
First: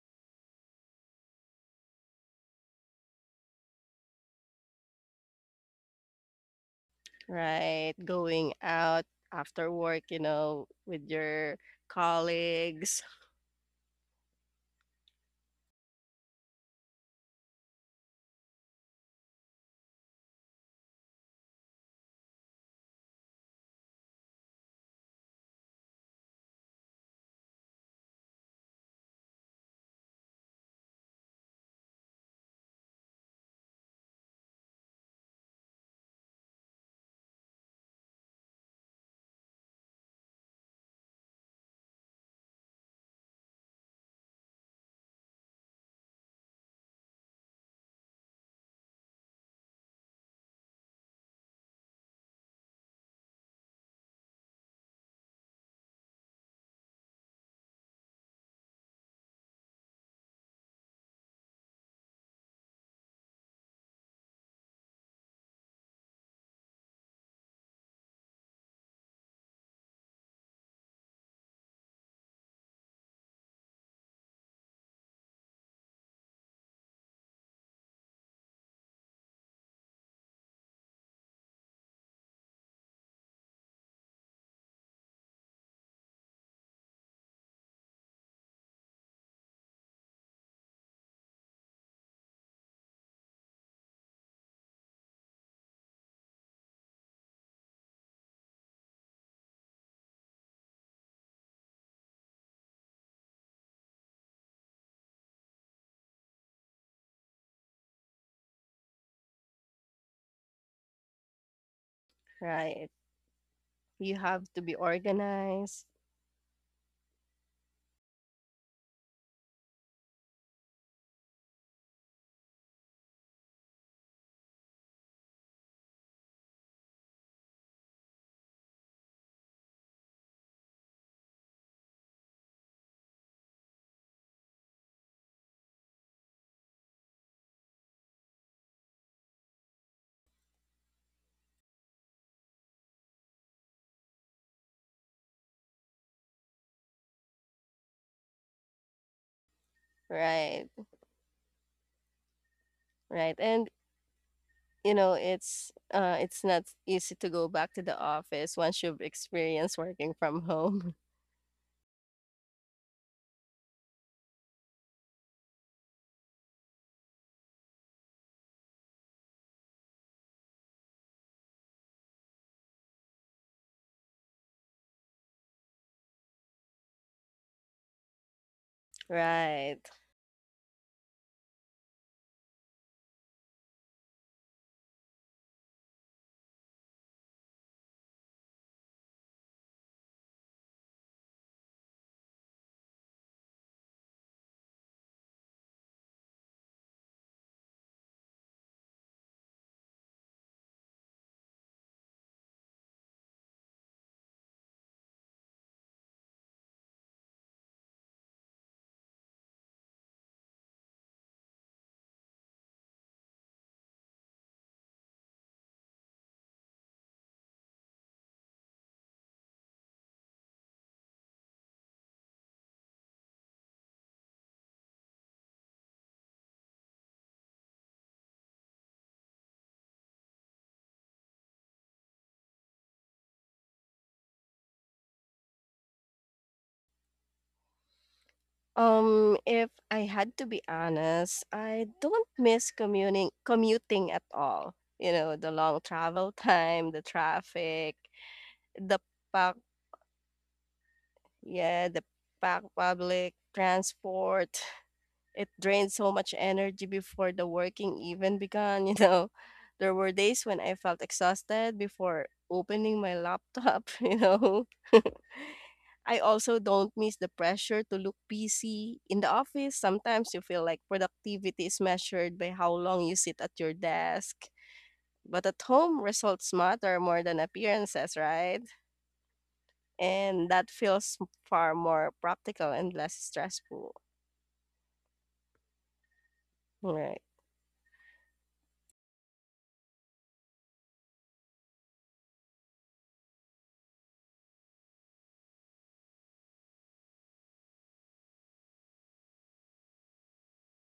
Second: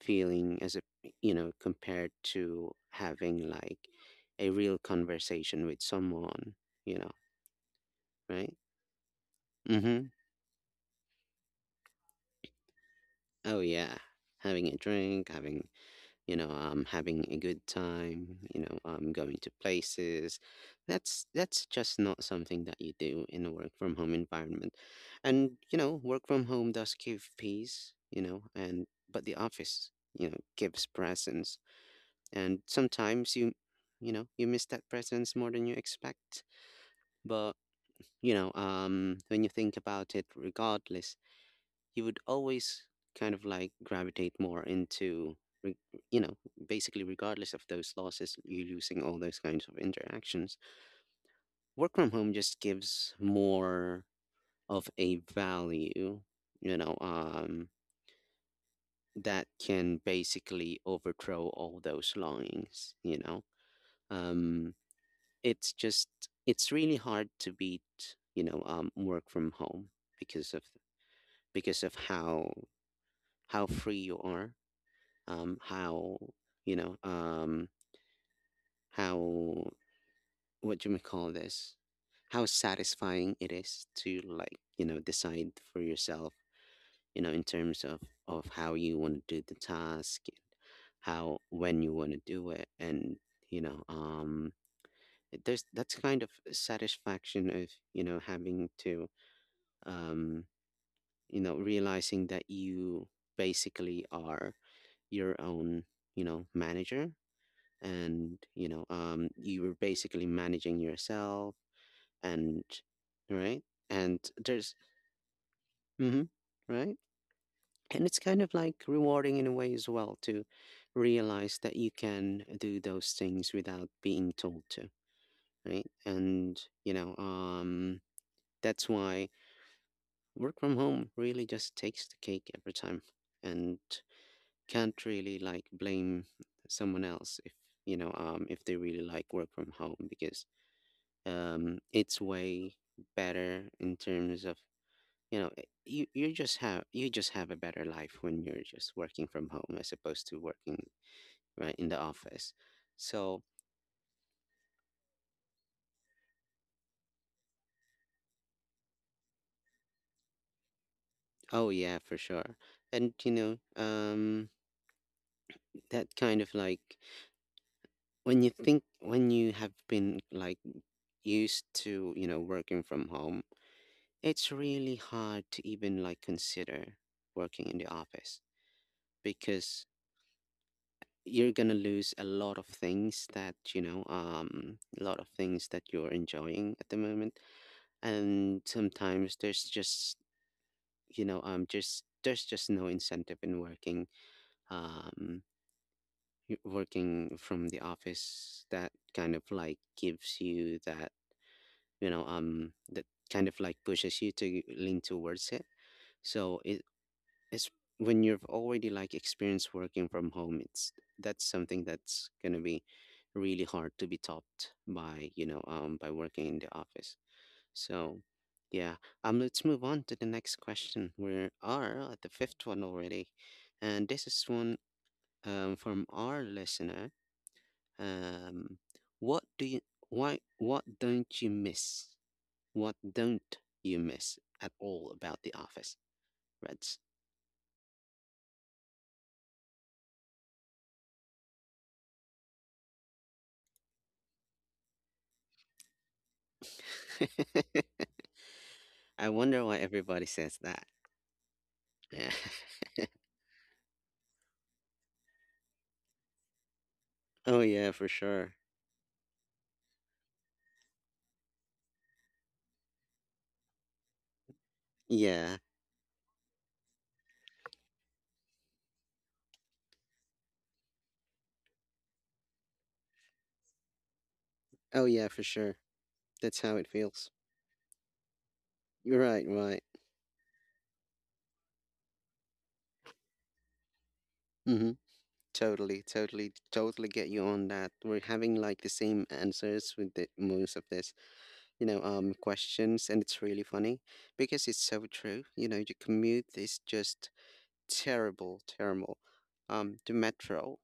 S1: feeling as a, compared to having like a real conversation with someone. You know,
S2: right? Going
S1: right?
S2: out after work,
S1: Mm-hmm.
S2: you know, with your colleagues,
S1: Oh yeah, having a drink, having a good time, going to places. That's just not something that you do in a work from home environment. And you know work from home does give peace, and but the office, gives presence. And sometimes you miss that presence more than you expect. But, when you think about it, regardless you would always kind of like gravitate more into re- you know basically, regardless of those losses, you losing all those kinds of interactions, work from home just gives more of a value, you know um that can basically overthrow all those longings. You know um it's just it's really hard to beat, work from home, because of how free you are. How you know how What do we call this? How satisfying it is to like decide for yourself. In terms of how you want to do the task, how when you want to do it, and, you know, um, there's that's kind of satisfaction of you know having to um, you know realizing that you basically are your own manager, and you were basically managing yourself. And
S2: right?
S1: right.
S2: You
S1: And
S2: have to be
S1: there's,
S2: organized,
S1: mm-hmm, right. And it's kind of like rewarding in a way as well, to realize that you can do those things without being told to, right? And you know um that's why work from home really just takes the cake every time. And can't really like blame someone else if if they really like work from home, because it's way better in terms of, you just have a better life when you're just working from home, as opposed to
S2: right?
S1: working, right, in the office.
S2: Right.
S1: So,
S2: And you know it's not easy to go back to the office once you've experienced working from home.
S1: oh yeah, for sure. And that kind of like, when you have been like used to working from home, it's really hard to even like consider working in the office,
S2: Right.
S1: because you're gonna lose a lot of things that you're enjoying at the moment. And sometimes there's just you know just there's just no incentive in working, um working from the office, that kind of like gives you that you know that kind of like pushes you to lean towards it. So it's when you've already like experienced working from home, it's that's something that's going to be really hard to be topped by by working in the office. So, yeah. Let's move on to the next question. We are at the fifth one already, and this is one, from our listener. um what do you why what don't you miss what don't you miss at all about the office, Reds?
S2: If I had to be honest, I don't miss commuting at all. You know, the long travel time, the traffic, the
S1: I
S2: pack
S1: wonder why everybody says that.
S2: yeah, the
S1: Yeah.
S2: pack public transport. It drained so much energy before the
S1: Oh yeah,
S2: working
S1: for
S2: even
S1: sure.
S2: began, you know. There were days when I felt exhausted before opening my laptop, you know.
S1: Yeah.
S2: I also don't miss the pressure to look busy. In the office, sometimes you feel like productivity is measured by how long you sit at your desk.
S1: Oh yeah, for
S2: But at
S1: sure.
S2: home, results
S1: That's how it
S2: matter more
S1: feels.
S2: than appearances, right?
S1: You're right, right.
S2: And that feels far more practical and less stressful.
S1: Mm-hmm. Totally, totally, totally
S2: Right.
S1: get you on that. We're having like the same answers with the most of this, questions, and it's really funny because it's so true. Your commute is just terrible, terrible. The metro,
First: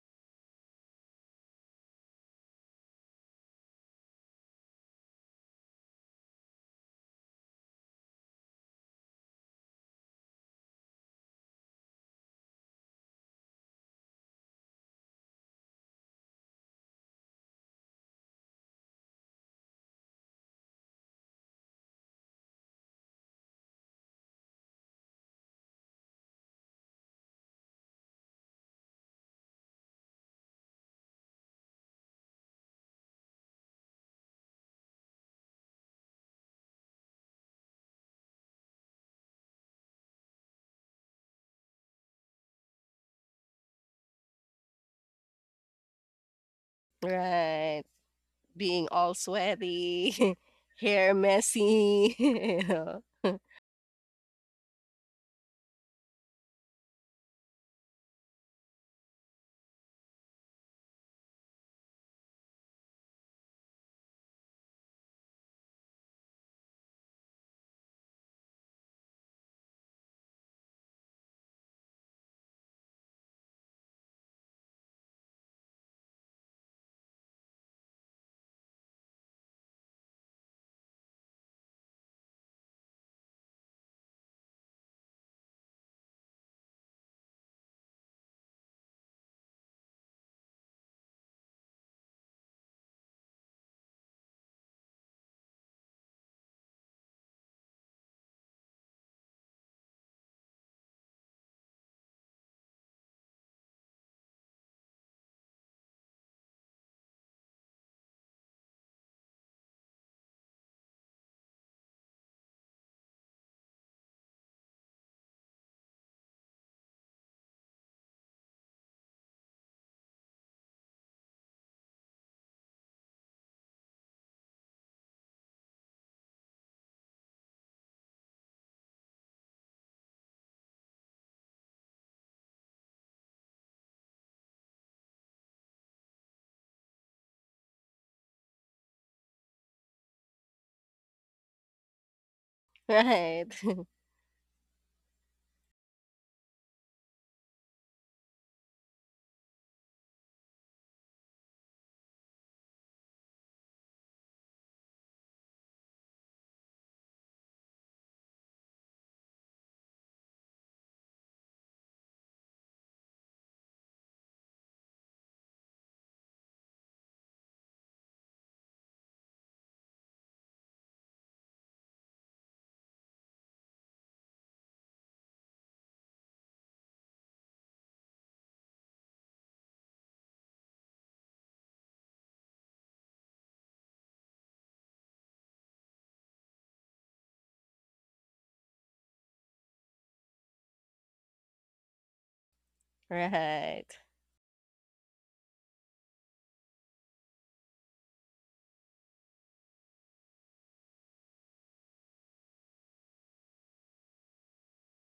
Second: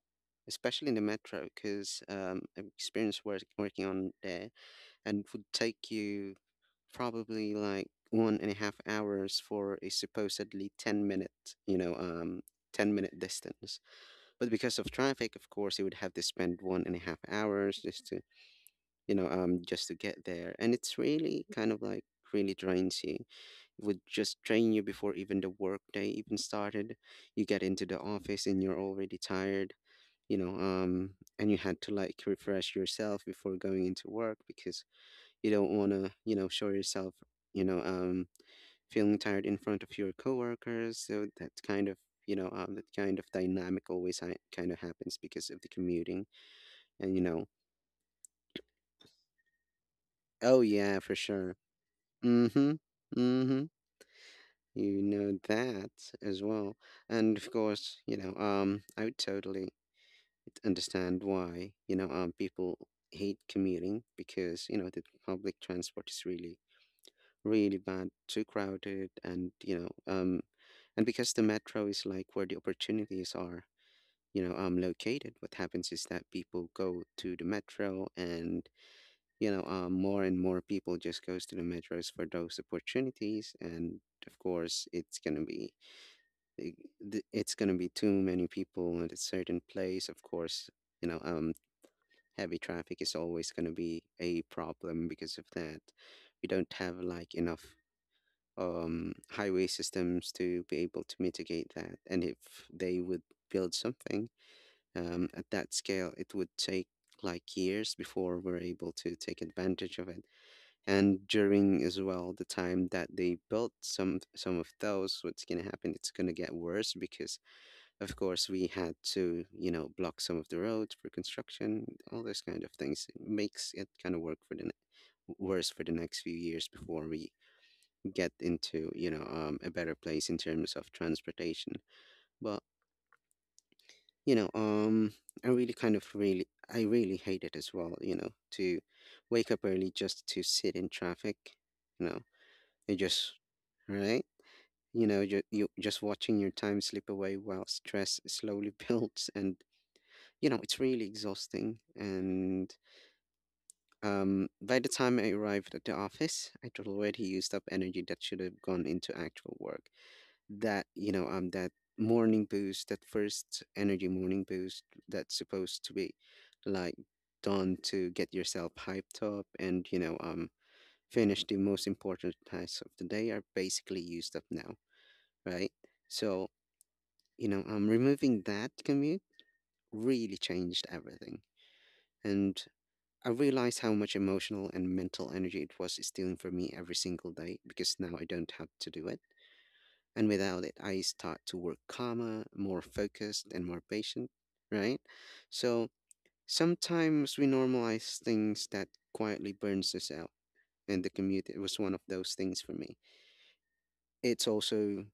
S1: especially in the metro, because I've experienced working on there, and would take you probably like 1.5 hours for a supposedly 10-minute distance. But because of traffic, of course, you would have to spend 1.5 hours just to get there. And it's really kind of like really drains you. It would just drain you before even the workday even started. You get into the office and you're already tired, you know, um, and you had to like refresh yourself before going into work, because you don't want to, show yourself, you know, um, feeling tired in front of your coworkers. So that kind of dynamic always kind of happens because of the commuting. And, you know,
S2: Right. Being all sweaty,
S1: oh, yeah, for
S2: hair
S1: sure.
S2: messy,
S1: Mm
S2: you
S1: hmm.
S2: know.
S1: Mm hmm. You know that as well. And of course, I would totally understand why, people hate commuting, because, the public transport is really, really bad, too crowded. And because the metro is like where the opportunities are, located, what happens is that people go to the metro, and more and more people just goes to the metros for those opportunities. And of course i- it's going to be too many people at a certain place. Of course, you know um heavy traffic is always going to be a problem because of that. We don't have like enough highway systems to be able to mitigate that. And if they would build something at that scale, it would take like years before we're able to take advantage of it. And during as well the time that they built some of those, what's gonna happen? It's gonna get worse, because of course we had to block some of the roads for construction, all those kind of things. It makes it kind of work for the ne- worse for the next few years, before we get into, a better place in terms of transportation. But, you know, um, I really kind of really, I really hate it as well, to wake up early just to sit in traffic, you know, you just,
S2: Right,
S1: right? You just watching your time slip away while stress slowly builds. And, it's really exhausting. And By the time I arrived at the office, I'd already used up energy that should have gone into actual work that you know that morning boost that first energy morning boost that's supposed to be like done to get yourself hyped up, and finish the most important tasks of the day are basically used up now, right? So removing that commute really changed everything. And I realized how much emotional and mental energy it was stealing from me every single day, because now I don't have to do it. And without it, I start to work calmer, more focused, and more
S2: right,
S1: patient, right? So sometimes we normalize things that quietly burns us out. And the commute it was one of those things for me. It's also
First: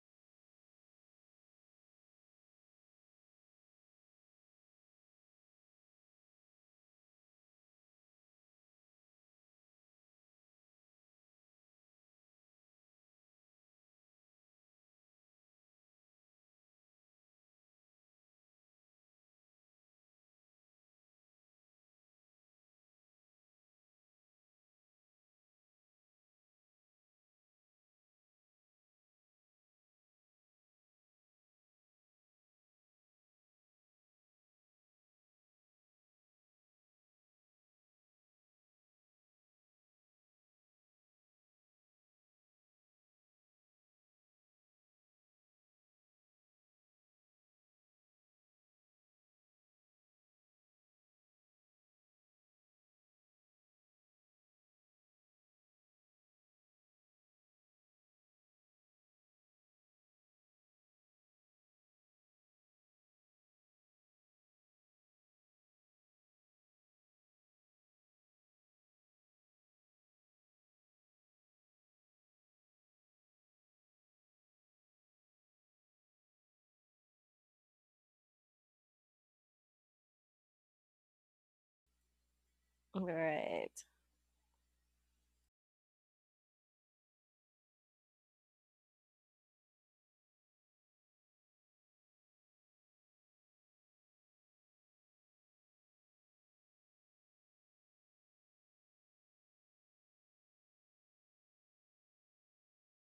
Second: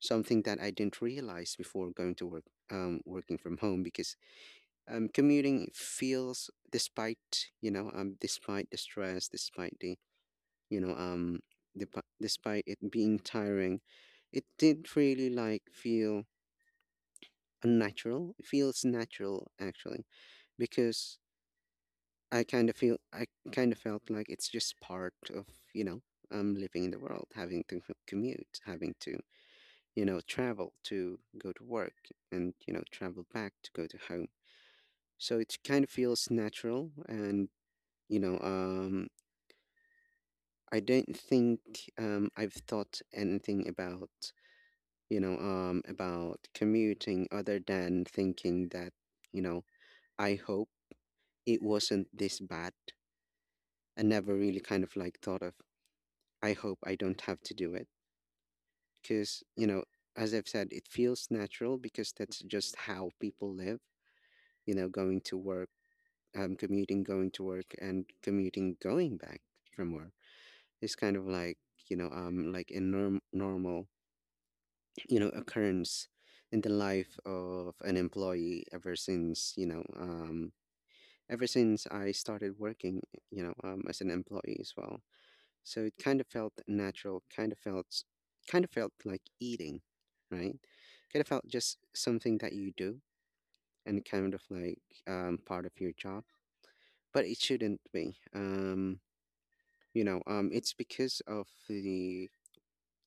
S1: something that I didn't realize before going to work, working from home, because commuting feels, despite despite the stress, despite the you know, um, despite it being tiring, it didn't really like feel unnatural. It feels natural actually, because I kind of felt like it's just part of, you know, living in the world, having to commute, having to, you know, travel to go to work and, you know, travel back to go to home. So it kind of feels natural, and you know, I don't think, I've thought anything about, you know, about commuting, other than thinking that, you know, I hope it wasn't this bad. I never really kind of like thought of, I hope I don't have to do it. Because, you know, as I've said, it feels natural, because that's just how people live, you know, going to work, commuting, going to work, and commuting, going back from work. It's kind of like, you know, like a normal, you know, occurrence in the life of an employee ever since, ever since I started working,
S2: right,
S1: as an employee as well. So it kind of felt natural, kind of felt, kind of felt like eating, right? Kind of felt just something that you do, and kind of like part of your job, but it shouldn't be. It's because of the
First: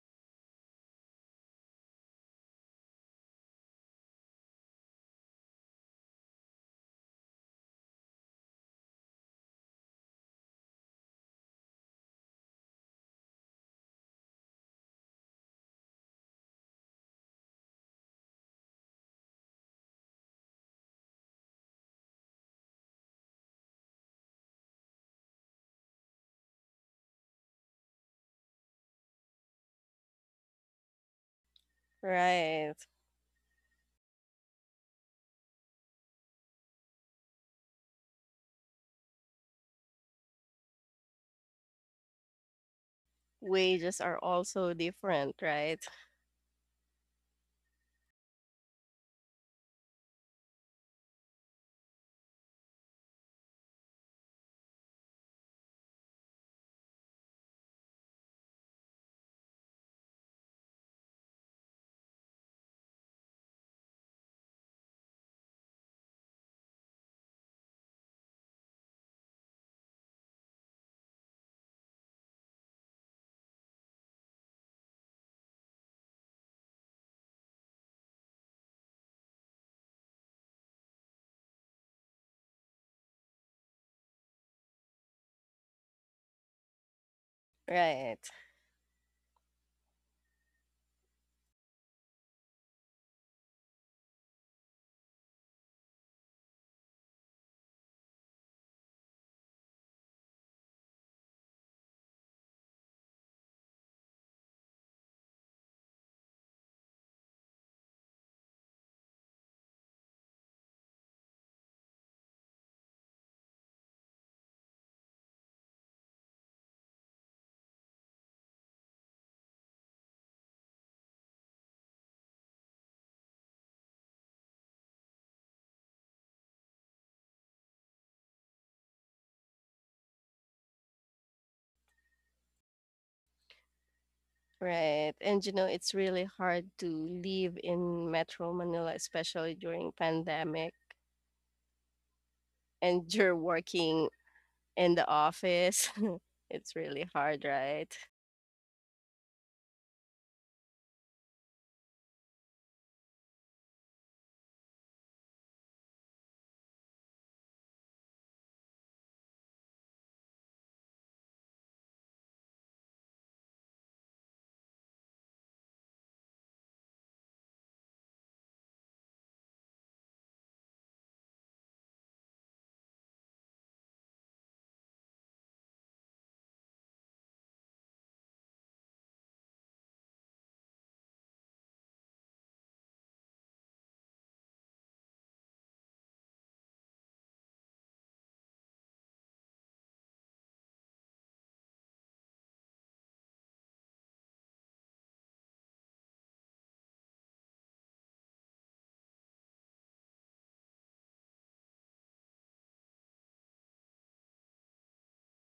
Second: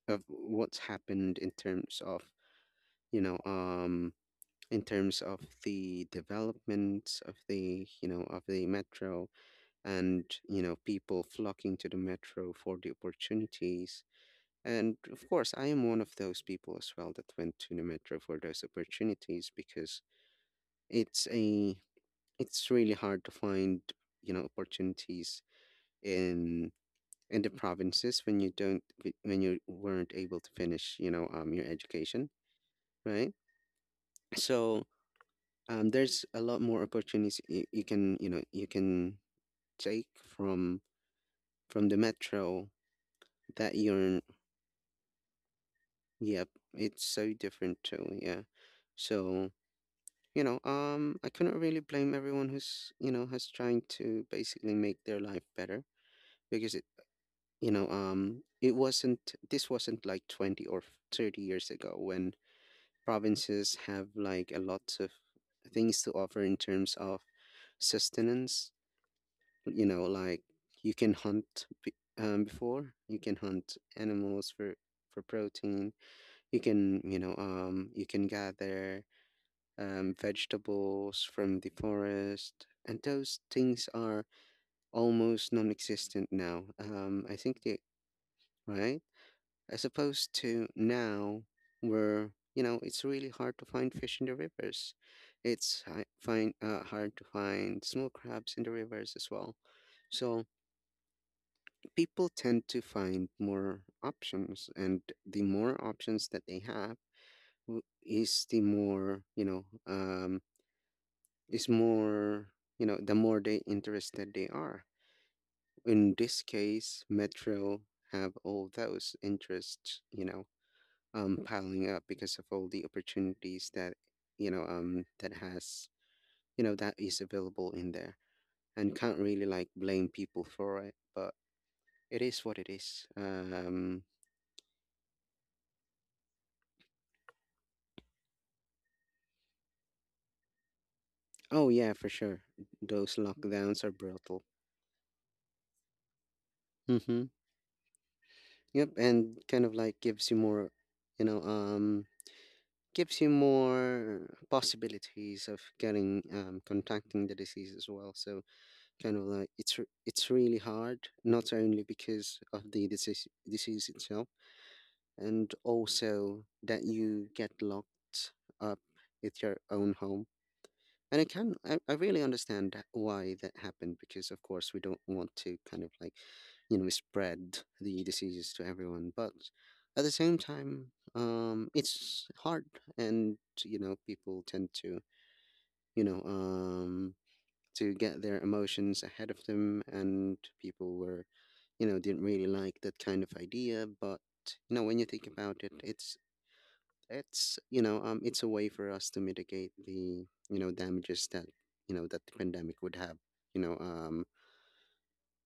S1: of what's happened in terms of, you know, in terms of the development of the, you know, of the metro, and, you know, people flocking to the metro for the opportunities. And of course, I am one of those people as well that went to the metro for those opportunities, because it's a it's really hard to find, you know, opportunities in in the provinces when you don't when you weren't able to finish, you know, your education,
S2: right.
S1: right? So there's a lot more opportunities you, you can, you know, you can take from from the metro. That
S2: Wages are
S1: you're
S2: also different, right,
S1: yep it's so different too yeah. So you know, I couldn't really blame everyone who's, you know, has trying to basically make their life better, because it you know, it wasn't this wasn't like 20 or 30 years ago, when provinces have like a lot of things to offer in terms of sustenance, you know, like you can before, you can hunt animals for protein. You can, you know, you can gather vegetables from the forest, and those things are almost non-existent now. I think they
S2: right,
S1: right as opposed to now, where, you know, it's really hard to find fish in the rivers. It's find hard to find small crabs in the rivers as well. So people tend to find more options, and the more options that they have is the more, you know. Is more, you know, the more they interested they are. In this case, Metro have all those interests, you know, piling up because of all the opportunities that, that has, you know, that is available in there, and can't really like blame people for it, but it is what it is.
S2: right. And you know, it's really hard to live in Metro Manila, especially during pandemic,
S1: Oh yeah, for sure,
S2: and
S1: those
S2: you're
S1: lockdowns are
S2: working
S1: brutal.
S2: in the office. It's really
S1: Mm-hmm.
S2: hard, right?
S1: Yep, and kind of like gives you more, you know, um, gives you more possibilities of getting contacting the disease as well. So kind of like it's it's really hard, not only because of the disease itself, and also that you get locked up with your own home. And I can, I really understand why that happened, because, of course, we don't want to kind of like, you know, spread the diseases to everyone. But at the same time, it's hard, and, you know, people tend to, you know, um, to get their emotions ahead of them, and people were, you know, didn't really like that kind of idea. But, you know, when you think about it, it's it's a way for us to mitigate the, you know, damages that, you know, that the pandemic would have, you know,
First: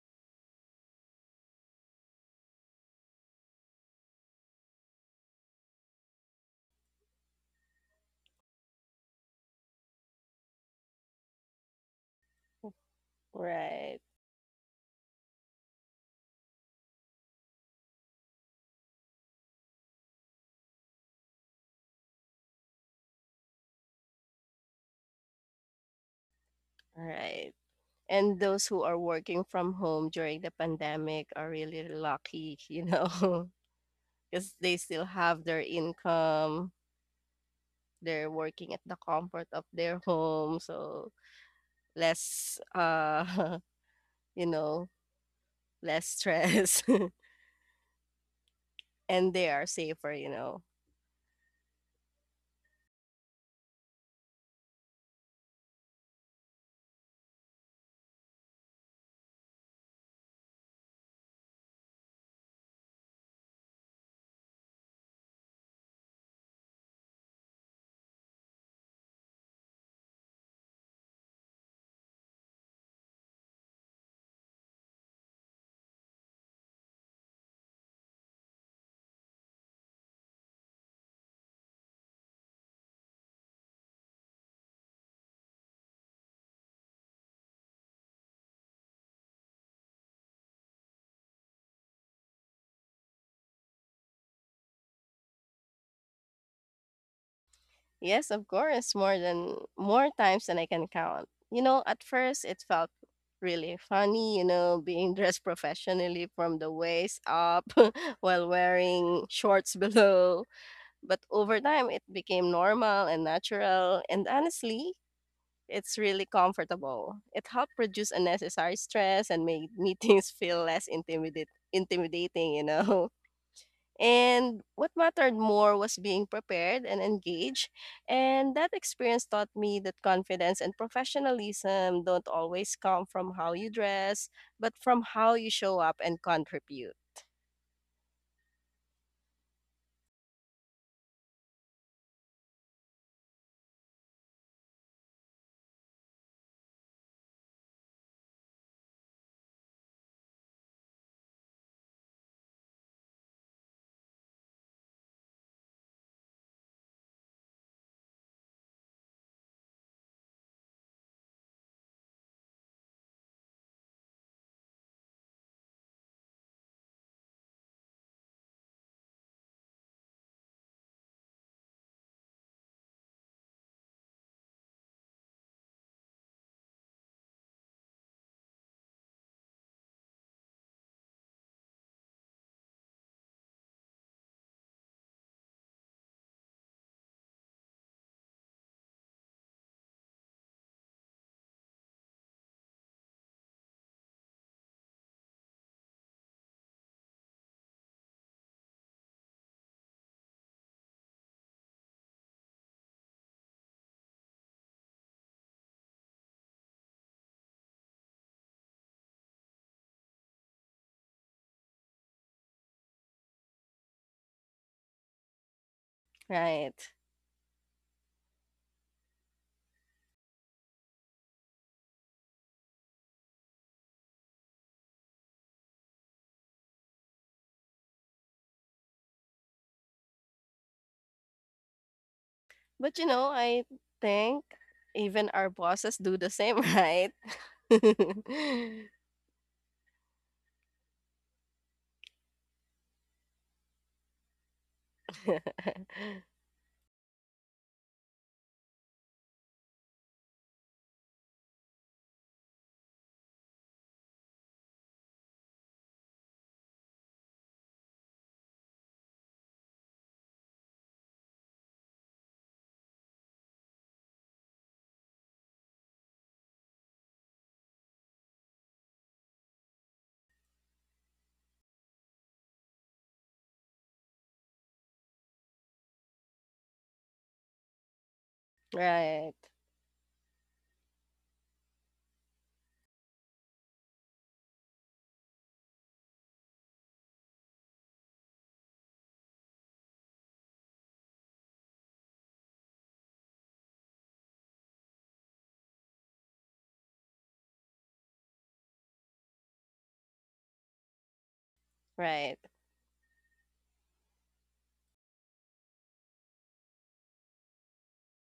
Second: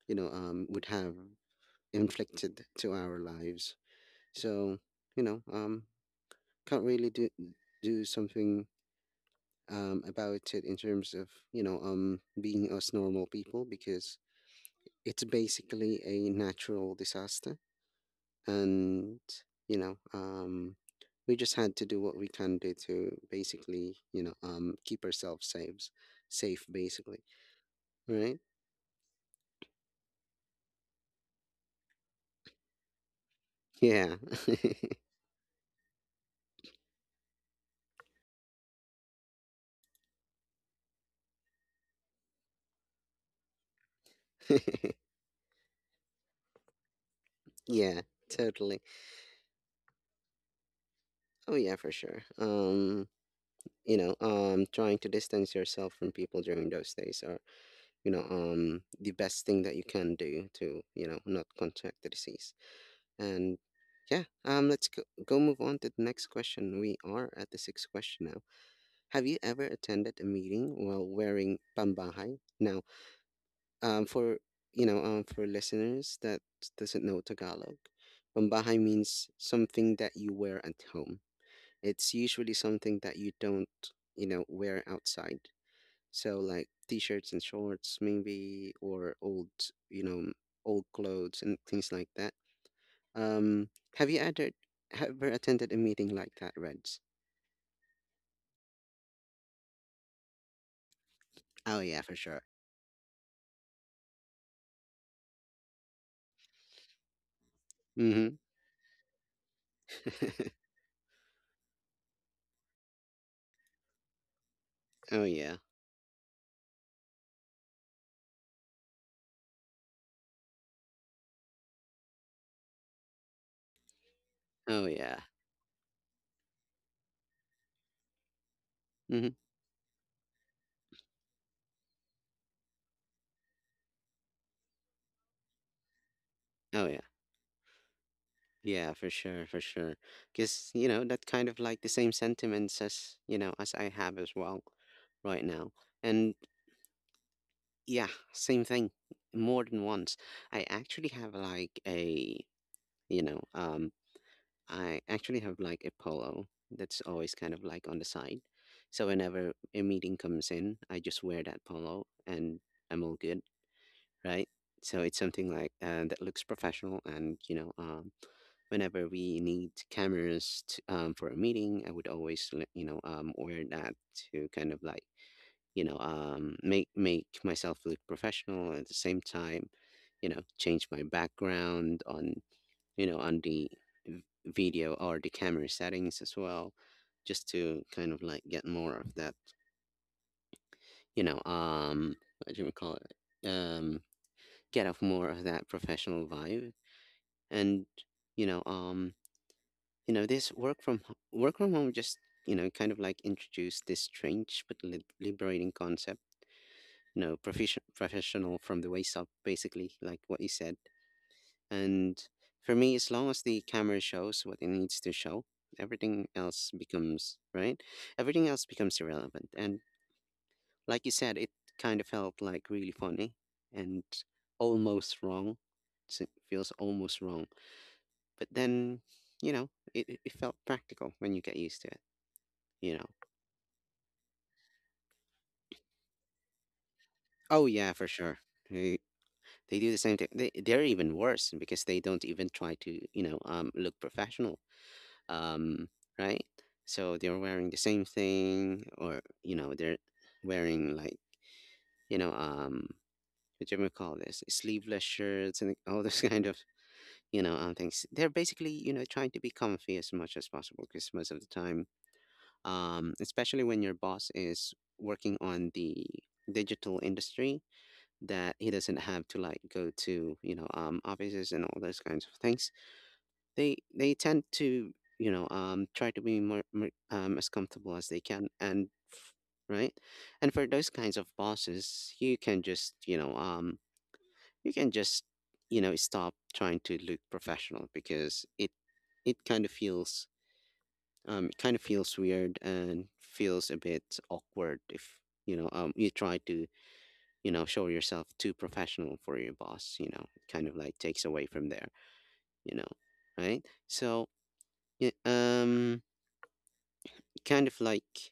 S1: would have inflicted to our lives. So you know, can't really do something about it in terms of, you know, being us normal people,
S2: Right,
S1: because it's basically a natural disaster. And you know, we just had to do what we can do to basically, you know, keep ourselves safe safe basically,
S2: right. And
S1: right?
S2: those who are working from home during the pandemic are really lucky, you know,
S1: Yeah
S2: because they still have their income. They're working at the comfort of their home, so less, you know, less stress,
S1: yeah, totally.
S2: and they are safer, you know.
S1: Oh yeah, for sure. Um, you know, trying to distance yourself from people during those days are, you know, the best thing that you can do to, you know, not contract the disease. And yeah, um, let's go, go move on to the next question. We are at the sixth question now. Have you ever attended a meeting while wearing pambahay? Now, for, for listeners that doesn't know Tagalog, pambahay means something that you wear at home. It's usually something that you don't, you know, wear outside. So like t-shirts and shorts, maybe, or old, you know, old clothes and things like that. Um, have you ever ever attended a meeting like that, Reds?
S2: Yes, of course, more times than I can count. You
S1: Oh
S2: know,
S1: yeah,
S2: at
S1: for sure.
S2: first it felt really funny, you know, being dressed professionally from the waist up
S1: Mm-hmm.
S2: while wearing shorts below. But over time it became normal and natural, and honestly,
S1: Oh yeah.
S2: it's really comfortable. It helped reduce unnecessary stress and made meetings feel less intimidate intimidating, you know. And
S1: Oh
S2: what
S1: yeah.
S2: mattered more was being prepared and engaged. And that experience
S1: Hmm.
S2: taught me that confidence and professionalism don't always come from how you dress, but from how you show up and
S1: Oh
S2: contribute.
S1: yeah, yeah, for sure, for sure. Because you know that kind of like the same sentiments as, you know, as I have as well right now, and yeah, same thing, more than once. I actually have like a, you know, I actually have like a polo that's always kind of like on the side, so whenever a meeting comes in, I just wear that polo and I'm all good, right? So it's something like that looks professional. And you know, whenever we need cameras to, for a meeting, I would always, you know, wear that to kind of like, you know, make myself look professional. At the same time, you know, change my background on, you know, on the video or the camera settings as well, just to kind of like get more of that, you know, what do we call it? Get off more of that professional vibe. And you know, you know this work from home just, you know, kind of like introduced this strange but liberating concept, you know, professional from the waist up, basically, like what you said. And for me, as long as the camera shows what it needs to show, everything else
S2: Right.
S1: becomes right, everything else becomes irrelevant. And like you said, it kind of felt like really funny, and almost wrong, it feels almost wrong. But then, you know, it felt practical when you get used to it,
S2: But
S1: you
S2: you
S1: know.
S2: know, I think even our bosses do the same, right?
S1: Oh yeah, for sure. They they do the same thing. They're even worse because they don't even try to, you know, look professional. Um, right? So they're wearing the same thing, or, you know, they're wearing like, you know, what do you call this, sleeveless shirts and all those kind of, things. They're basically, you know, trying to be comfy as much as possible. Because most of the time, especially when your boss is working on the digital industry that he doesn't have to like go to, you know, offices and all those kinds of things, they tend to, you know, try to be more as comfortable as they can. And f-
S2: Right.
S1: right, and for those kinds of bosses, you can just, you know, you can just, you know, stop trying to look professional. Because it kind of feels it kind of feels weird and feels a bit awkward if, you know, you try to, you know, show yourself too professional for your boss, you know, it kind of like takes away from there,
S2: Right.
S1: you know, right? So, y- um, kind of like,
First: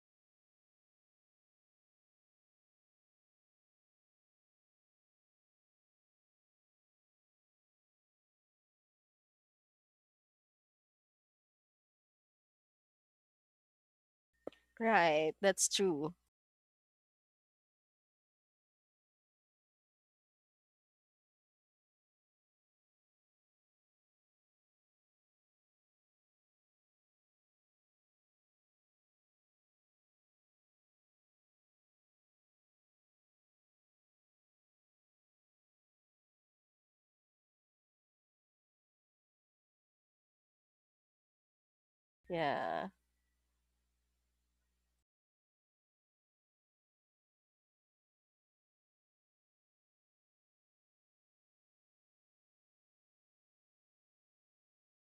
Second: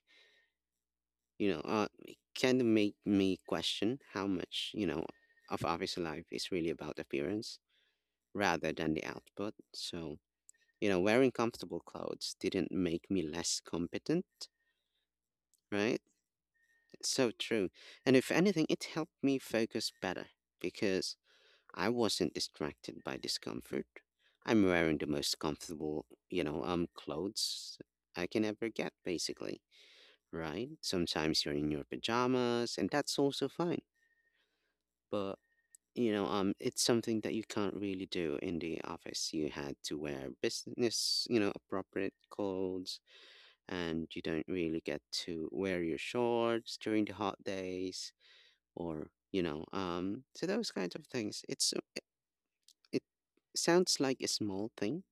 S1: you know, it kind of make me question how much, you know, of office life is really about appearance rather than the output. So, you know, wearing comfortable clothes didn't make me less competent,
S2: Right. That's
S1: right?
S2: true.
S1: So true. And if anything, it helped me focus better because I wasn't distracted by discomfort. I'm wearing the most comfortable, clothes I can ever get, basically, right? Sometimes you're in your pajamas, and that's also fine. But, it's something that you can't really do in the office. You had to wear business, appropriate
S2: Yeah.
S1: clothes, and you don't really get to wear your shorts during the hot days or, so those kinds of things. It's sounds like a small thing,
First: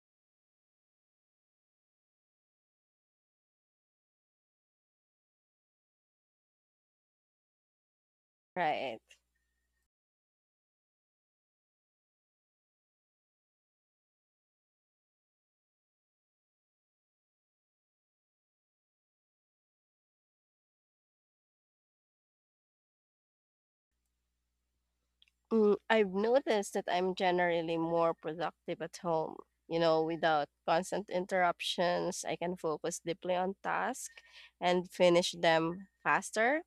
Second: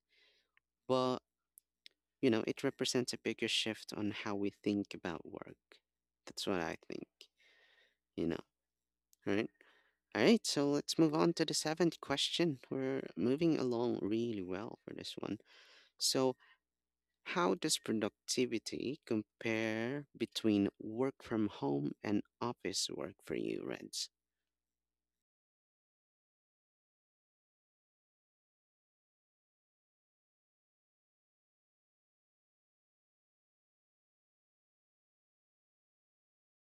S1: but it represents a bigger shift on how we think about work. That's what I think, you know,
S2: Right.
S1: right? All right, so let's move on to the seventh question. We're moving along really well for this one. So, how does productivity compare between work from home and office work for you, Reds?
S2: Mm, I've noticed that I'm generally more productive at home. You know, without constant interruptions, I can focus deeply on tasks and finish them faster.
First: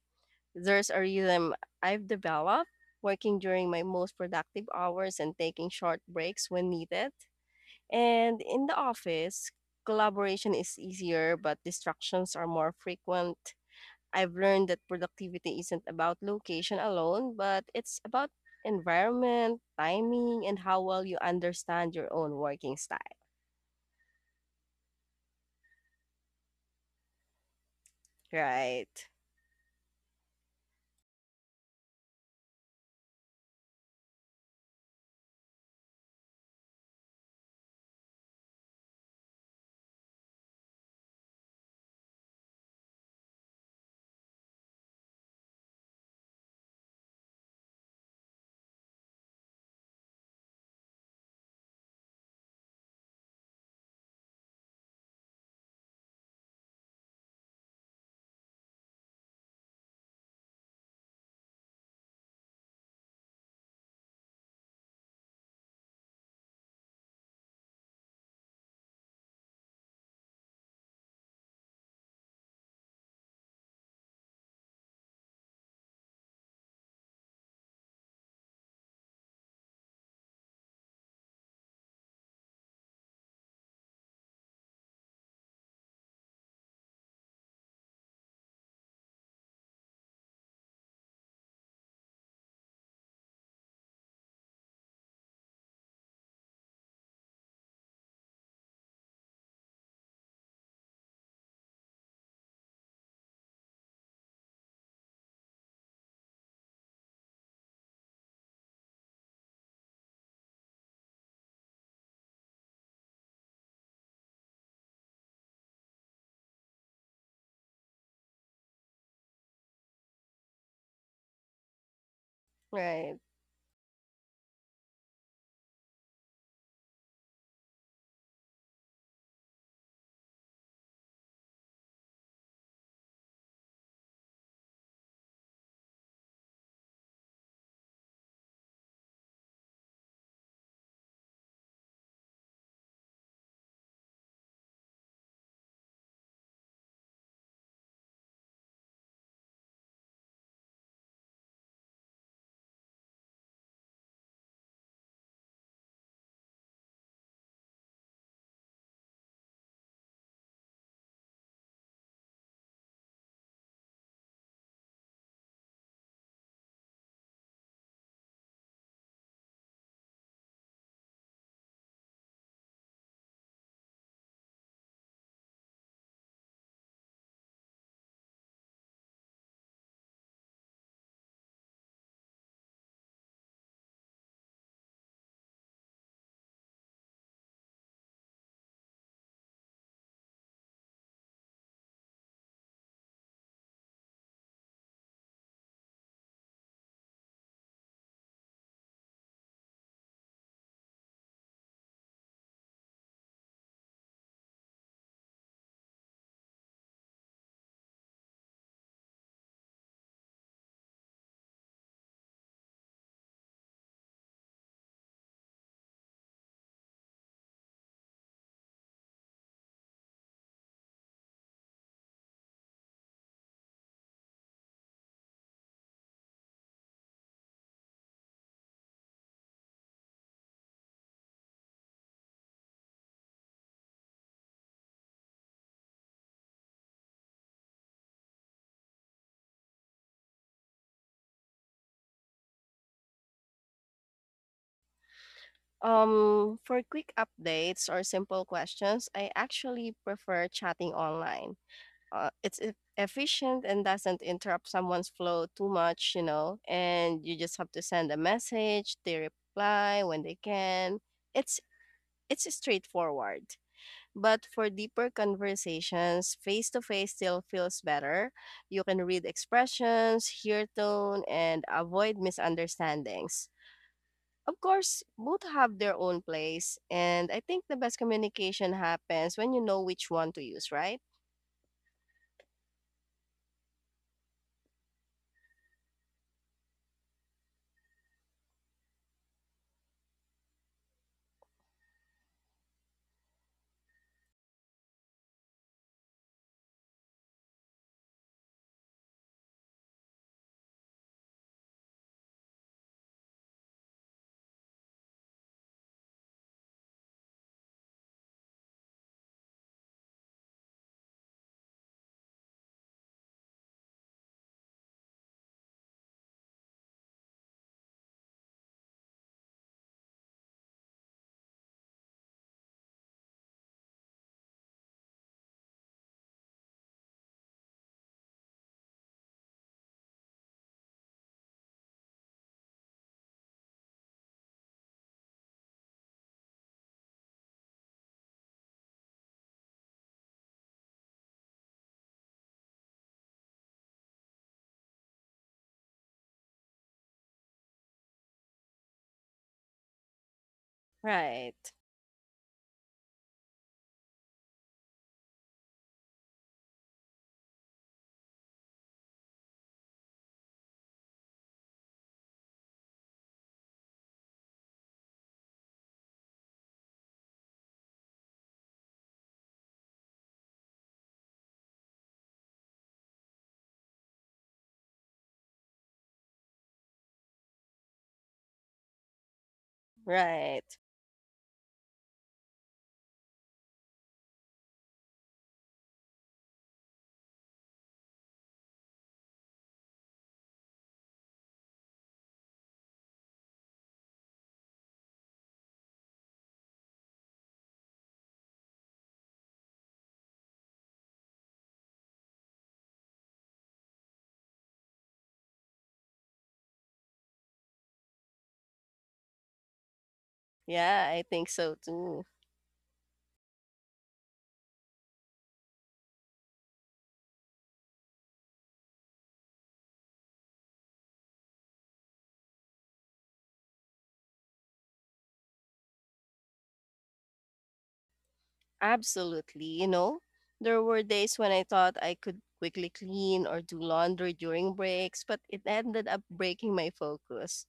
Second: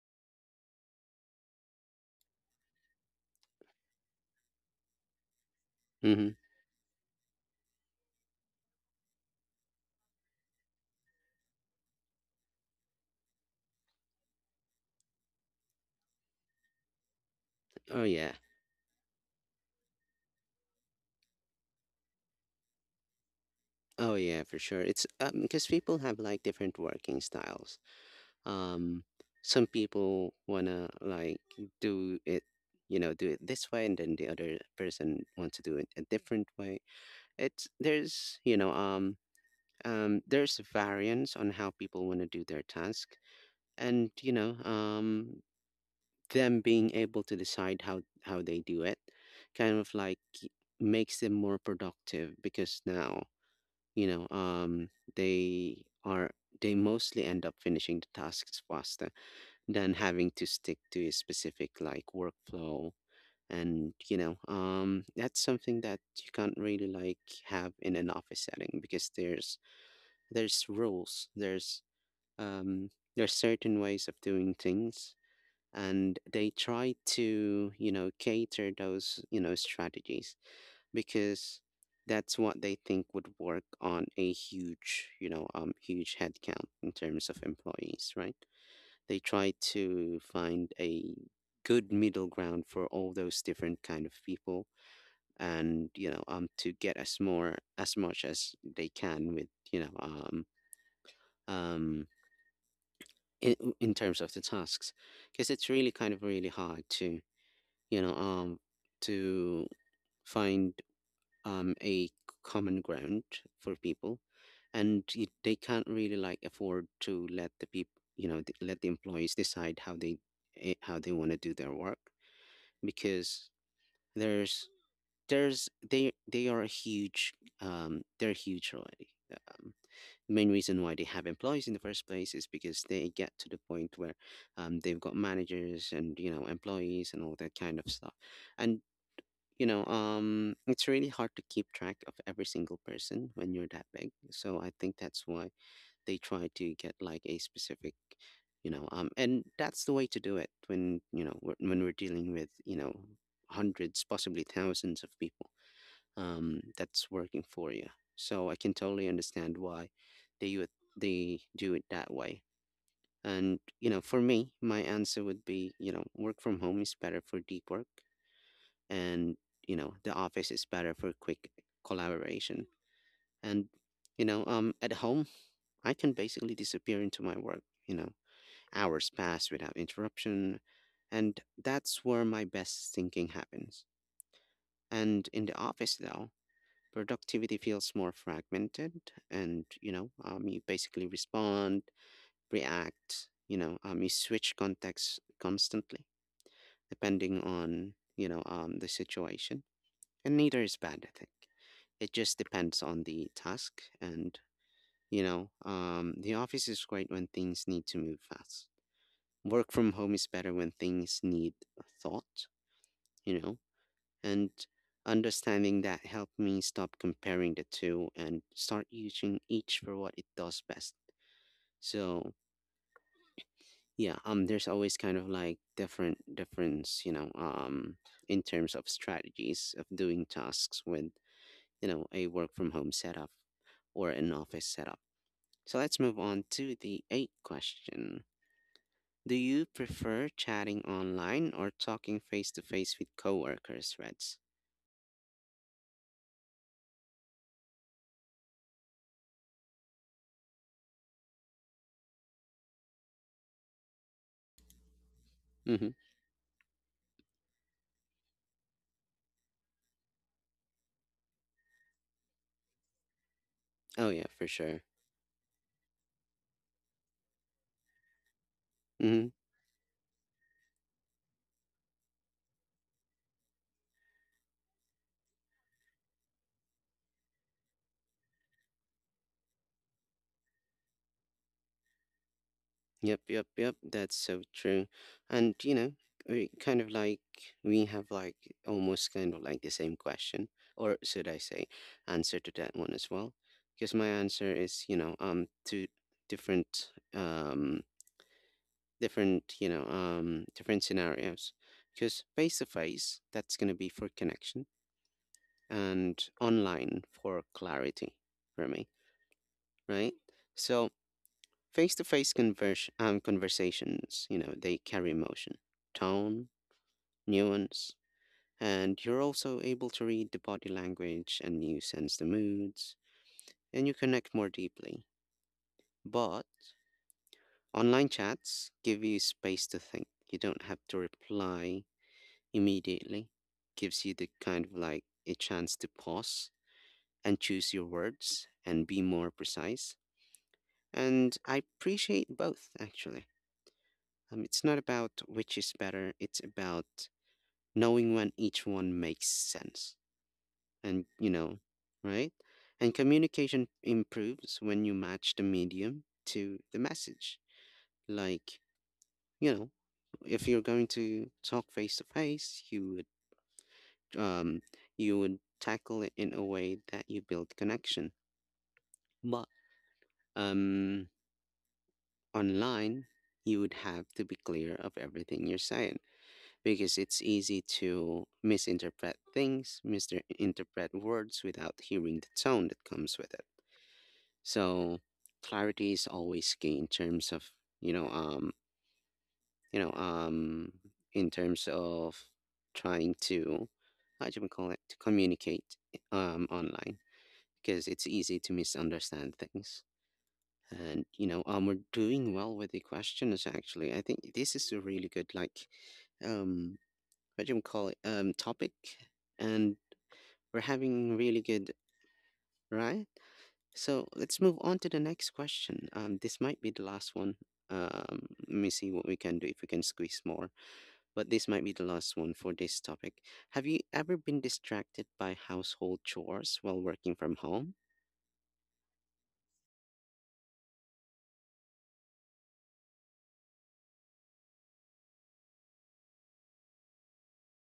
S2: There's a rhythm I've developed working during my most productive hours and taking short
S1: Mm-hmm.
S2: breaks when needed. And in the office, collaboration is easier, but distractions are more frequent. I've learned that productivity isn't about location alone, but it's
S1: Oh
S2: about
S1: yeah.
S2: environment, timing, and how well you understand your own working style.
S1: Oh yeah, for sure. It's because people have like different working styles. Um,
S2: Right.
S1: some people wanna like do it, do it this way, and then the other person wants to do it a different way. It's there's there's variance on how people want to do their task. And them being able to decide how they do it kind of like makes them more productive because now, you know um they are, they mostly end up finishing the tasks faster than having to stick to a specific like workflow. And that's something that you can't really like have in an office setting because there's rules, um there's certain ways of doing things, and they try to, cater those, strategies, because that's what they think would work on a huge, huge headcount in terms of employees, right? They try to find a good middle ground for all those different kind of people, and, to get as more as much as they can with, um, in, in terms of the tasks, because it's really kind of really hard to, you know, um, to find a common ground for people, and they can't really like afford to let the people, let the employees decide how they, how they want to do their work
S2: Right.
S1: because there's there's, they are huge, they're huge already. Um, the main reason why they have employees in the first place is because they get to the point where, they've got managers and, employees and all that kind of stuff. And, it's really hard to keep track of every single person when you're that big, so I think that's why they try to get like a specific, and that's the way to do it when, you know we're- when we're dealing with, hundreds, possibly thousands of people, that's working for you. So I can totally understand why they, they do it that way. And, for me, my answer would be, work from home is better for deep work, and, the office is better for quick collaboration. And, at home, I can basically disappear into my work. You know, hours pass without interruption, and that's where my best thinking happens. And in the office, though, productivity feels more fragmented, and, you basically respond, react, you switch contexts constantly depending on, the situation, and neither is bad. I think it just depends on the task, and, the office is great when things need to move fast. Work from home is better when things need thought, you know? And understanding that helped me stop comparing the two and start using each for what it does best. So, yeah, there's always kind of like different difference, in terms of strategies of doing tasks with, a work from home setup or an office setup. So let's move on to the eighth question. Do you prefer chatting online or talking face to face with coworkers, Reds?
S2: For quick updates or simple questions, I actually prefer chatting online. It's efficient and doesn't interrupt someone's flow too
S1: Mm-hmm.
S2: much, you know, and you just have to send a message, they reply when they can. It's it's straightforward.
S1: Oh yeah,
S2: But
S1: for
S2: for
S1: sure.
S2: deeper conversations, face to face still feels better. You can read
S1: Mm-hmm.
S2: expressions, hear tone, and avoid misunderstandings. Of course, both have their own place, and I think the best communication happens when you know which one to use, right?
S1: Yep, yep, yep. That's so true. And, we kind of like, we have like almost kind of like the same question, or should I say, answer to that one as well? Because my answer is, two different, um, different, different scenarios. Because face to face, that's gonna be for connection, and online for clarity for me, right? So face-to-face, conversations, they carry emotion, tone, nuance, and you're also able to read the body language and you sense the moods and you connect more deeply. But online chats give you space to think. You don't have to reply immediately. Gives you the kind of like a chance to pause and choose your words and be more precise. And I appreciate both, actually. It's not about which is better, it's about knowing when each one makes sense. And,
S2: Right,
S1: right? And communication improves when you match the medium to the message. Like, you know, if you're going to talk face to face, you would, um you would tackle it in a way that you build connection. But, um online, you would have to be clear of everything you're saying because it's easy to misinterpret things,
S2: right.
S1: misinterpret words without hearing the tone that comes with it. So clarity is always key in terms of, you know um you know um in terms of trying to, how do we call it, to communicate online because it's easy to misunderstand things. And, we're doing well with the questions actually. I think this is a really good like, um what do you call it, topic, and we're
S2: Yeah,
S1: having
S2: I
S1: really
S2: think
S1: good,
S2: so too.
S1: right? So let's move on to the next question. This might be the last one. Um, Let me see what we can do if we can squeeze more, but this might be the last one for this topic. Have you ever been distracted by household chores while working from home?
S2: Absolutely. You know, there were days when I thought I could quickly clean or do laundry during breaks, but it ended up breaking my focus.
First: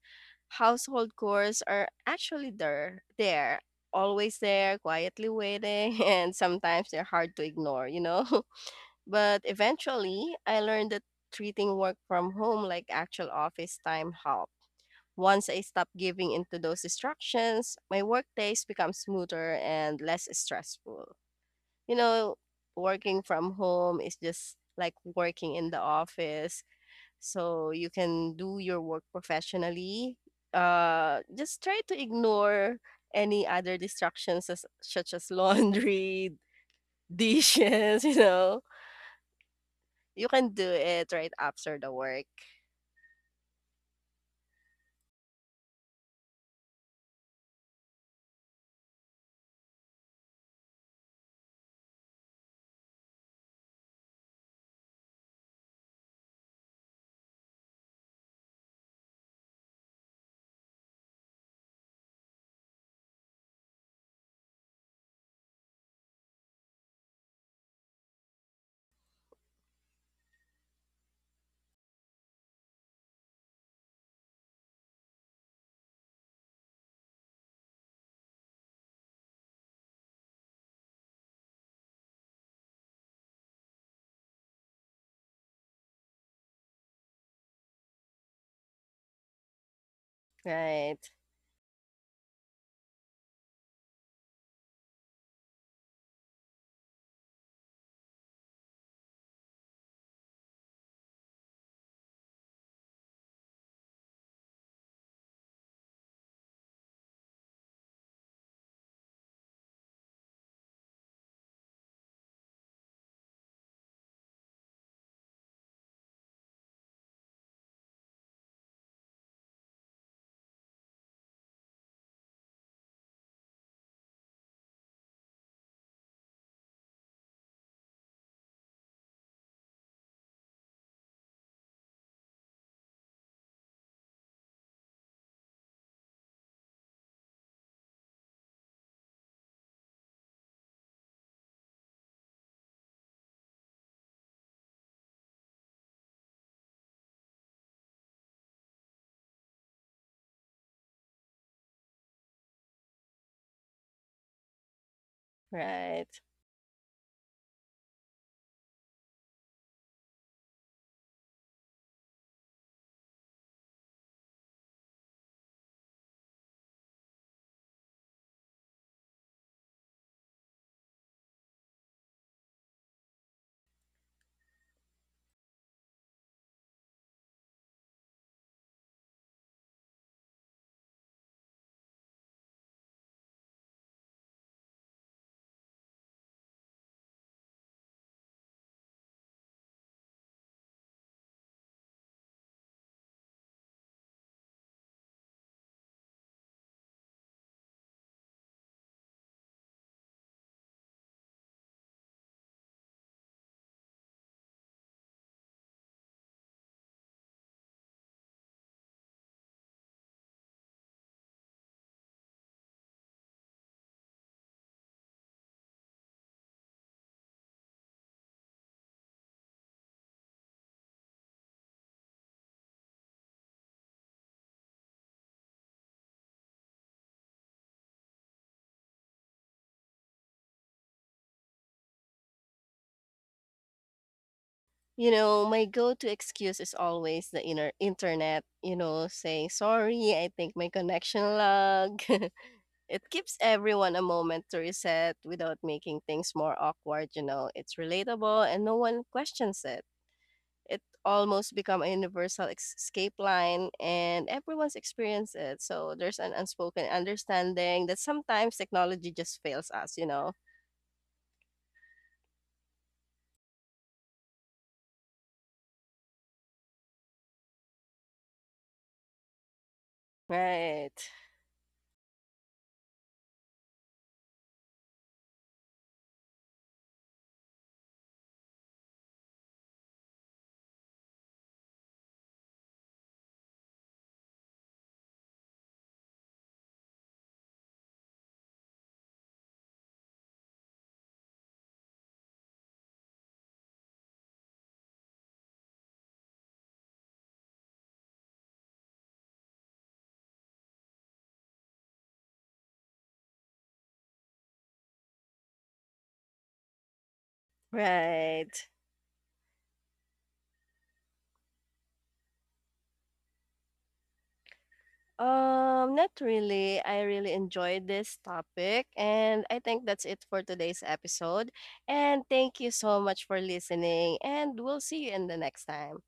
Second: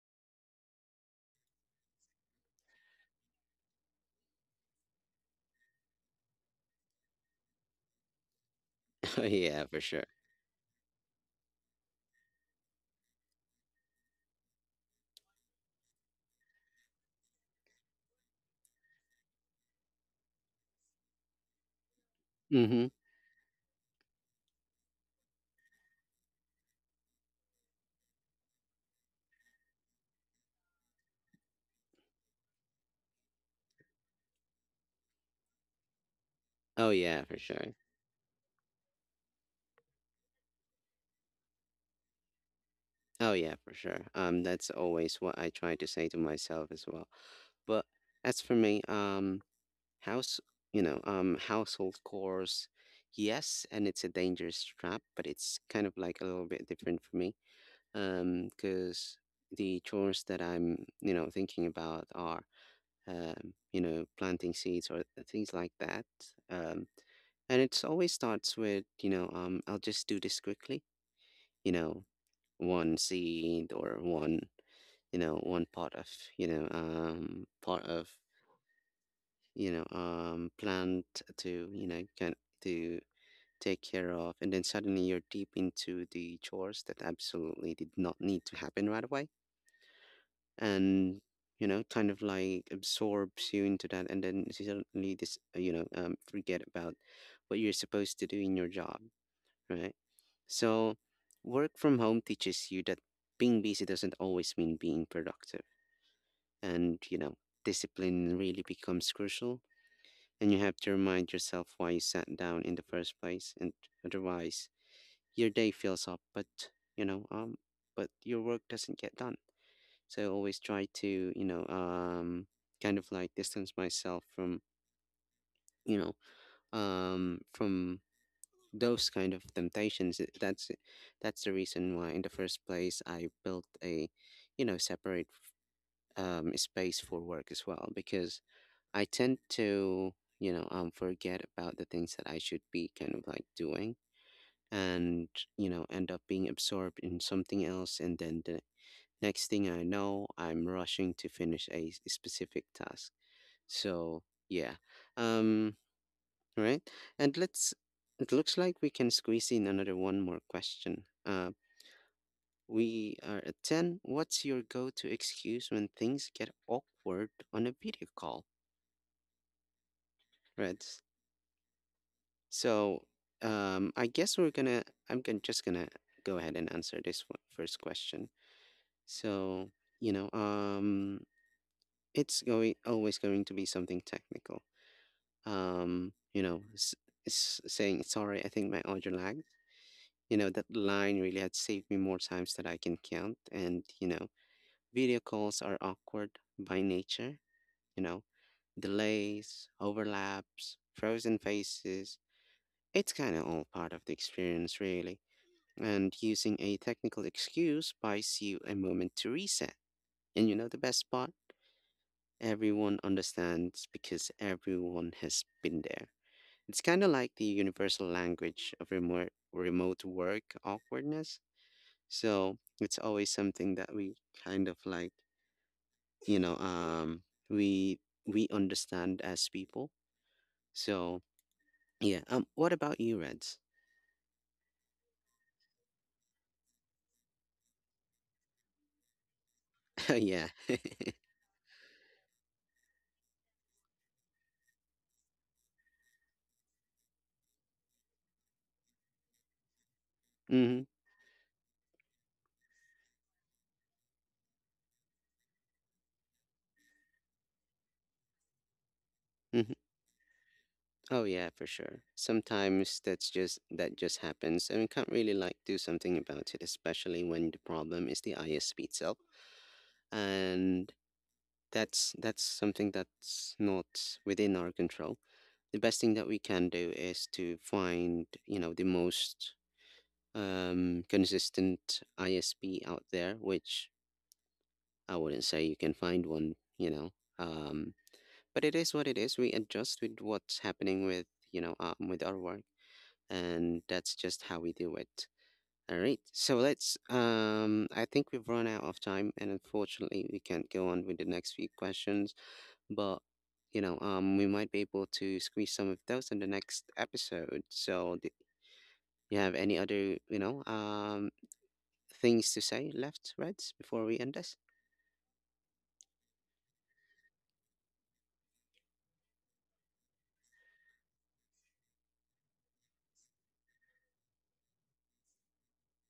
S2: Household chores are always there, quietly waiting, and sometimes they're hard to ignore, you know?
S1: Oh,
S2: But
S1: yeah, for sure.
S2: eventually, I learned that treating work from home like actual office time helped. Once I stopped giving into those distractions, my work days become smoother and less stressful, you know,
S1: Mm-hmm.
S2: working from home is just like working in the office. So you can do your work professionally. Just try to ignore any other distractions as, such as laundry,
S1: Oh, yeah, for sure.
S2: dishes, you know. You can do it right after the work.
S1: Oh, yeah, for sure. That's always what I try to say to myself as well. But as for me, house, household chores, yes, and it's a dangerous trap, but it's kind of like a little bit different for me, because the chores that I'm, thinking about are, planting seeds or things like that, um, and it's always starts with, I'll just do this quickly, you know, one seed or one, one pot of, pot of, plant to, can to take care of, and then suddenly you're deep into the chores that absolutely did not need to happen right away.
S2: Right.
S1: And, kind of like absorbs you into that, and then suddenly forget about what you're supposed to do in your job, right? So, work from home teaches you that being busy doesn't always mean being productive. And, discipline really becomes crucial. And you have to remind yourself why you sat down in the first place. And otherwise, your day fills up, but, you know, um, but your work doesn't get done. So I always try to, you know, um, kind of like distance myself from, you know, from those kind of temptations. That's, the reason why, in the first place, I built a, separate space for work as well, because I tend to, forget about the things that I should be kind of like doing, and, end up being absorbed in something else, and then the next thing I know, I'm rushing to finish a specific task. So, yeah. Um,
S2: Right.
S1: right. And let's, it looks like we can squeeze in another one more question. We are at 10. What's your go to excuse when things get awkward on a video call? Right. So, I guess we're gonna, I'm gonna, just gonna go ahead and answer this one, first question. So, you know, um, it's going always going to be something technical. um, you know, s- Saying, sorry, I think my audio lagged. You know, that line really had saved me more times than I can count. And, video calls are awkward by nature, you know, delays, overlaps, frozen faces. It's kind of all part of the experience, really. And using a technical excuse buys you a moment to reset. And you know the best part? Everyone understands because everyone has been there. It's kind of like the universal language of remote work awkwardness. So it's always something that we kind of like, you know, um, we understand as people. So yeah. What about you, Reds?
S2: You know, my go-to excuse is always the inner internet, you know, saying, sorry, I
S1: Yeah.
S2: think my connection lag. It gives everyone a moment to reset without making things more awkward, you know. It's relatable and no one questions it.
S1: Mm-hmm,
S2: It almost become a universal escape line and everyone's experienced it. So there's an unspoken understanding that sometimes technology just fails
S1: mm-hmm.
S2: us, you know.
S1: Oh yeah, for sure. Sometimes that's just that just happens, and we can't really like do something about it, especially when the problem is the ISP itself, and
S2: Right.
S1: that's something that's not within our control. The best thing that we can do is to find, the most, consistent ISP out there, which I wouldn't say you can find one, you know. Um, but it is what it is. We adjust with what's happening with, with our work, and that's just how we do it. All right, so let's. I think we've run out of time, and unfortunately, we can't go on with the next few questions. But, we might be able to squeeze some of those in the next episode. So the,
S2: Right.
S1: you have any other, things to say, left, Reds, before we end this?
S2: Not really. I really enjoyed this topic, and I think that's it for today's episode. And thank you so much for listening, and we'll see you in the next time.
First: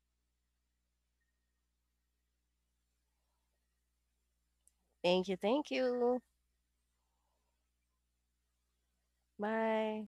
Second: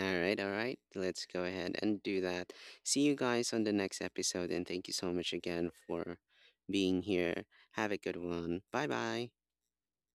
S1: All right, all right. Let's go ahead and do that. See you guys on the next episode, and thank you so
S2: Thank
S1: much
S2: you,
S1: again
S2: thank
S1: for
S2: you.
S1: being here. Have a good one. Bye bye.
S2: Bye.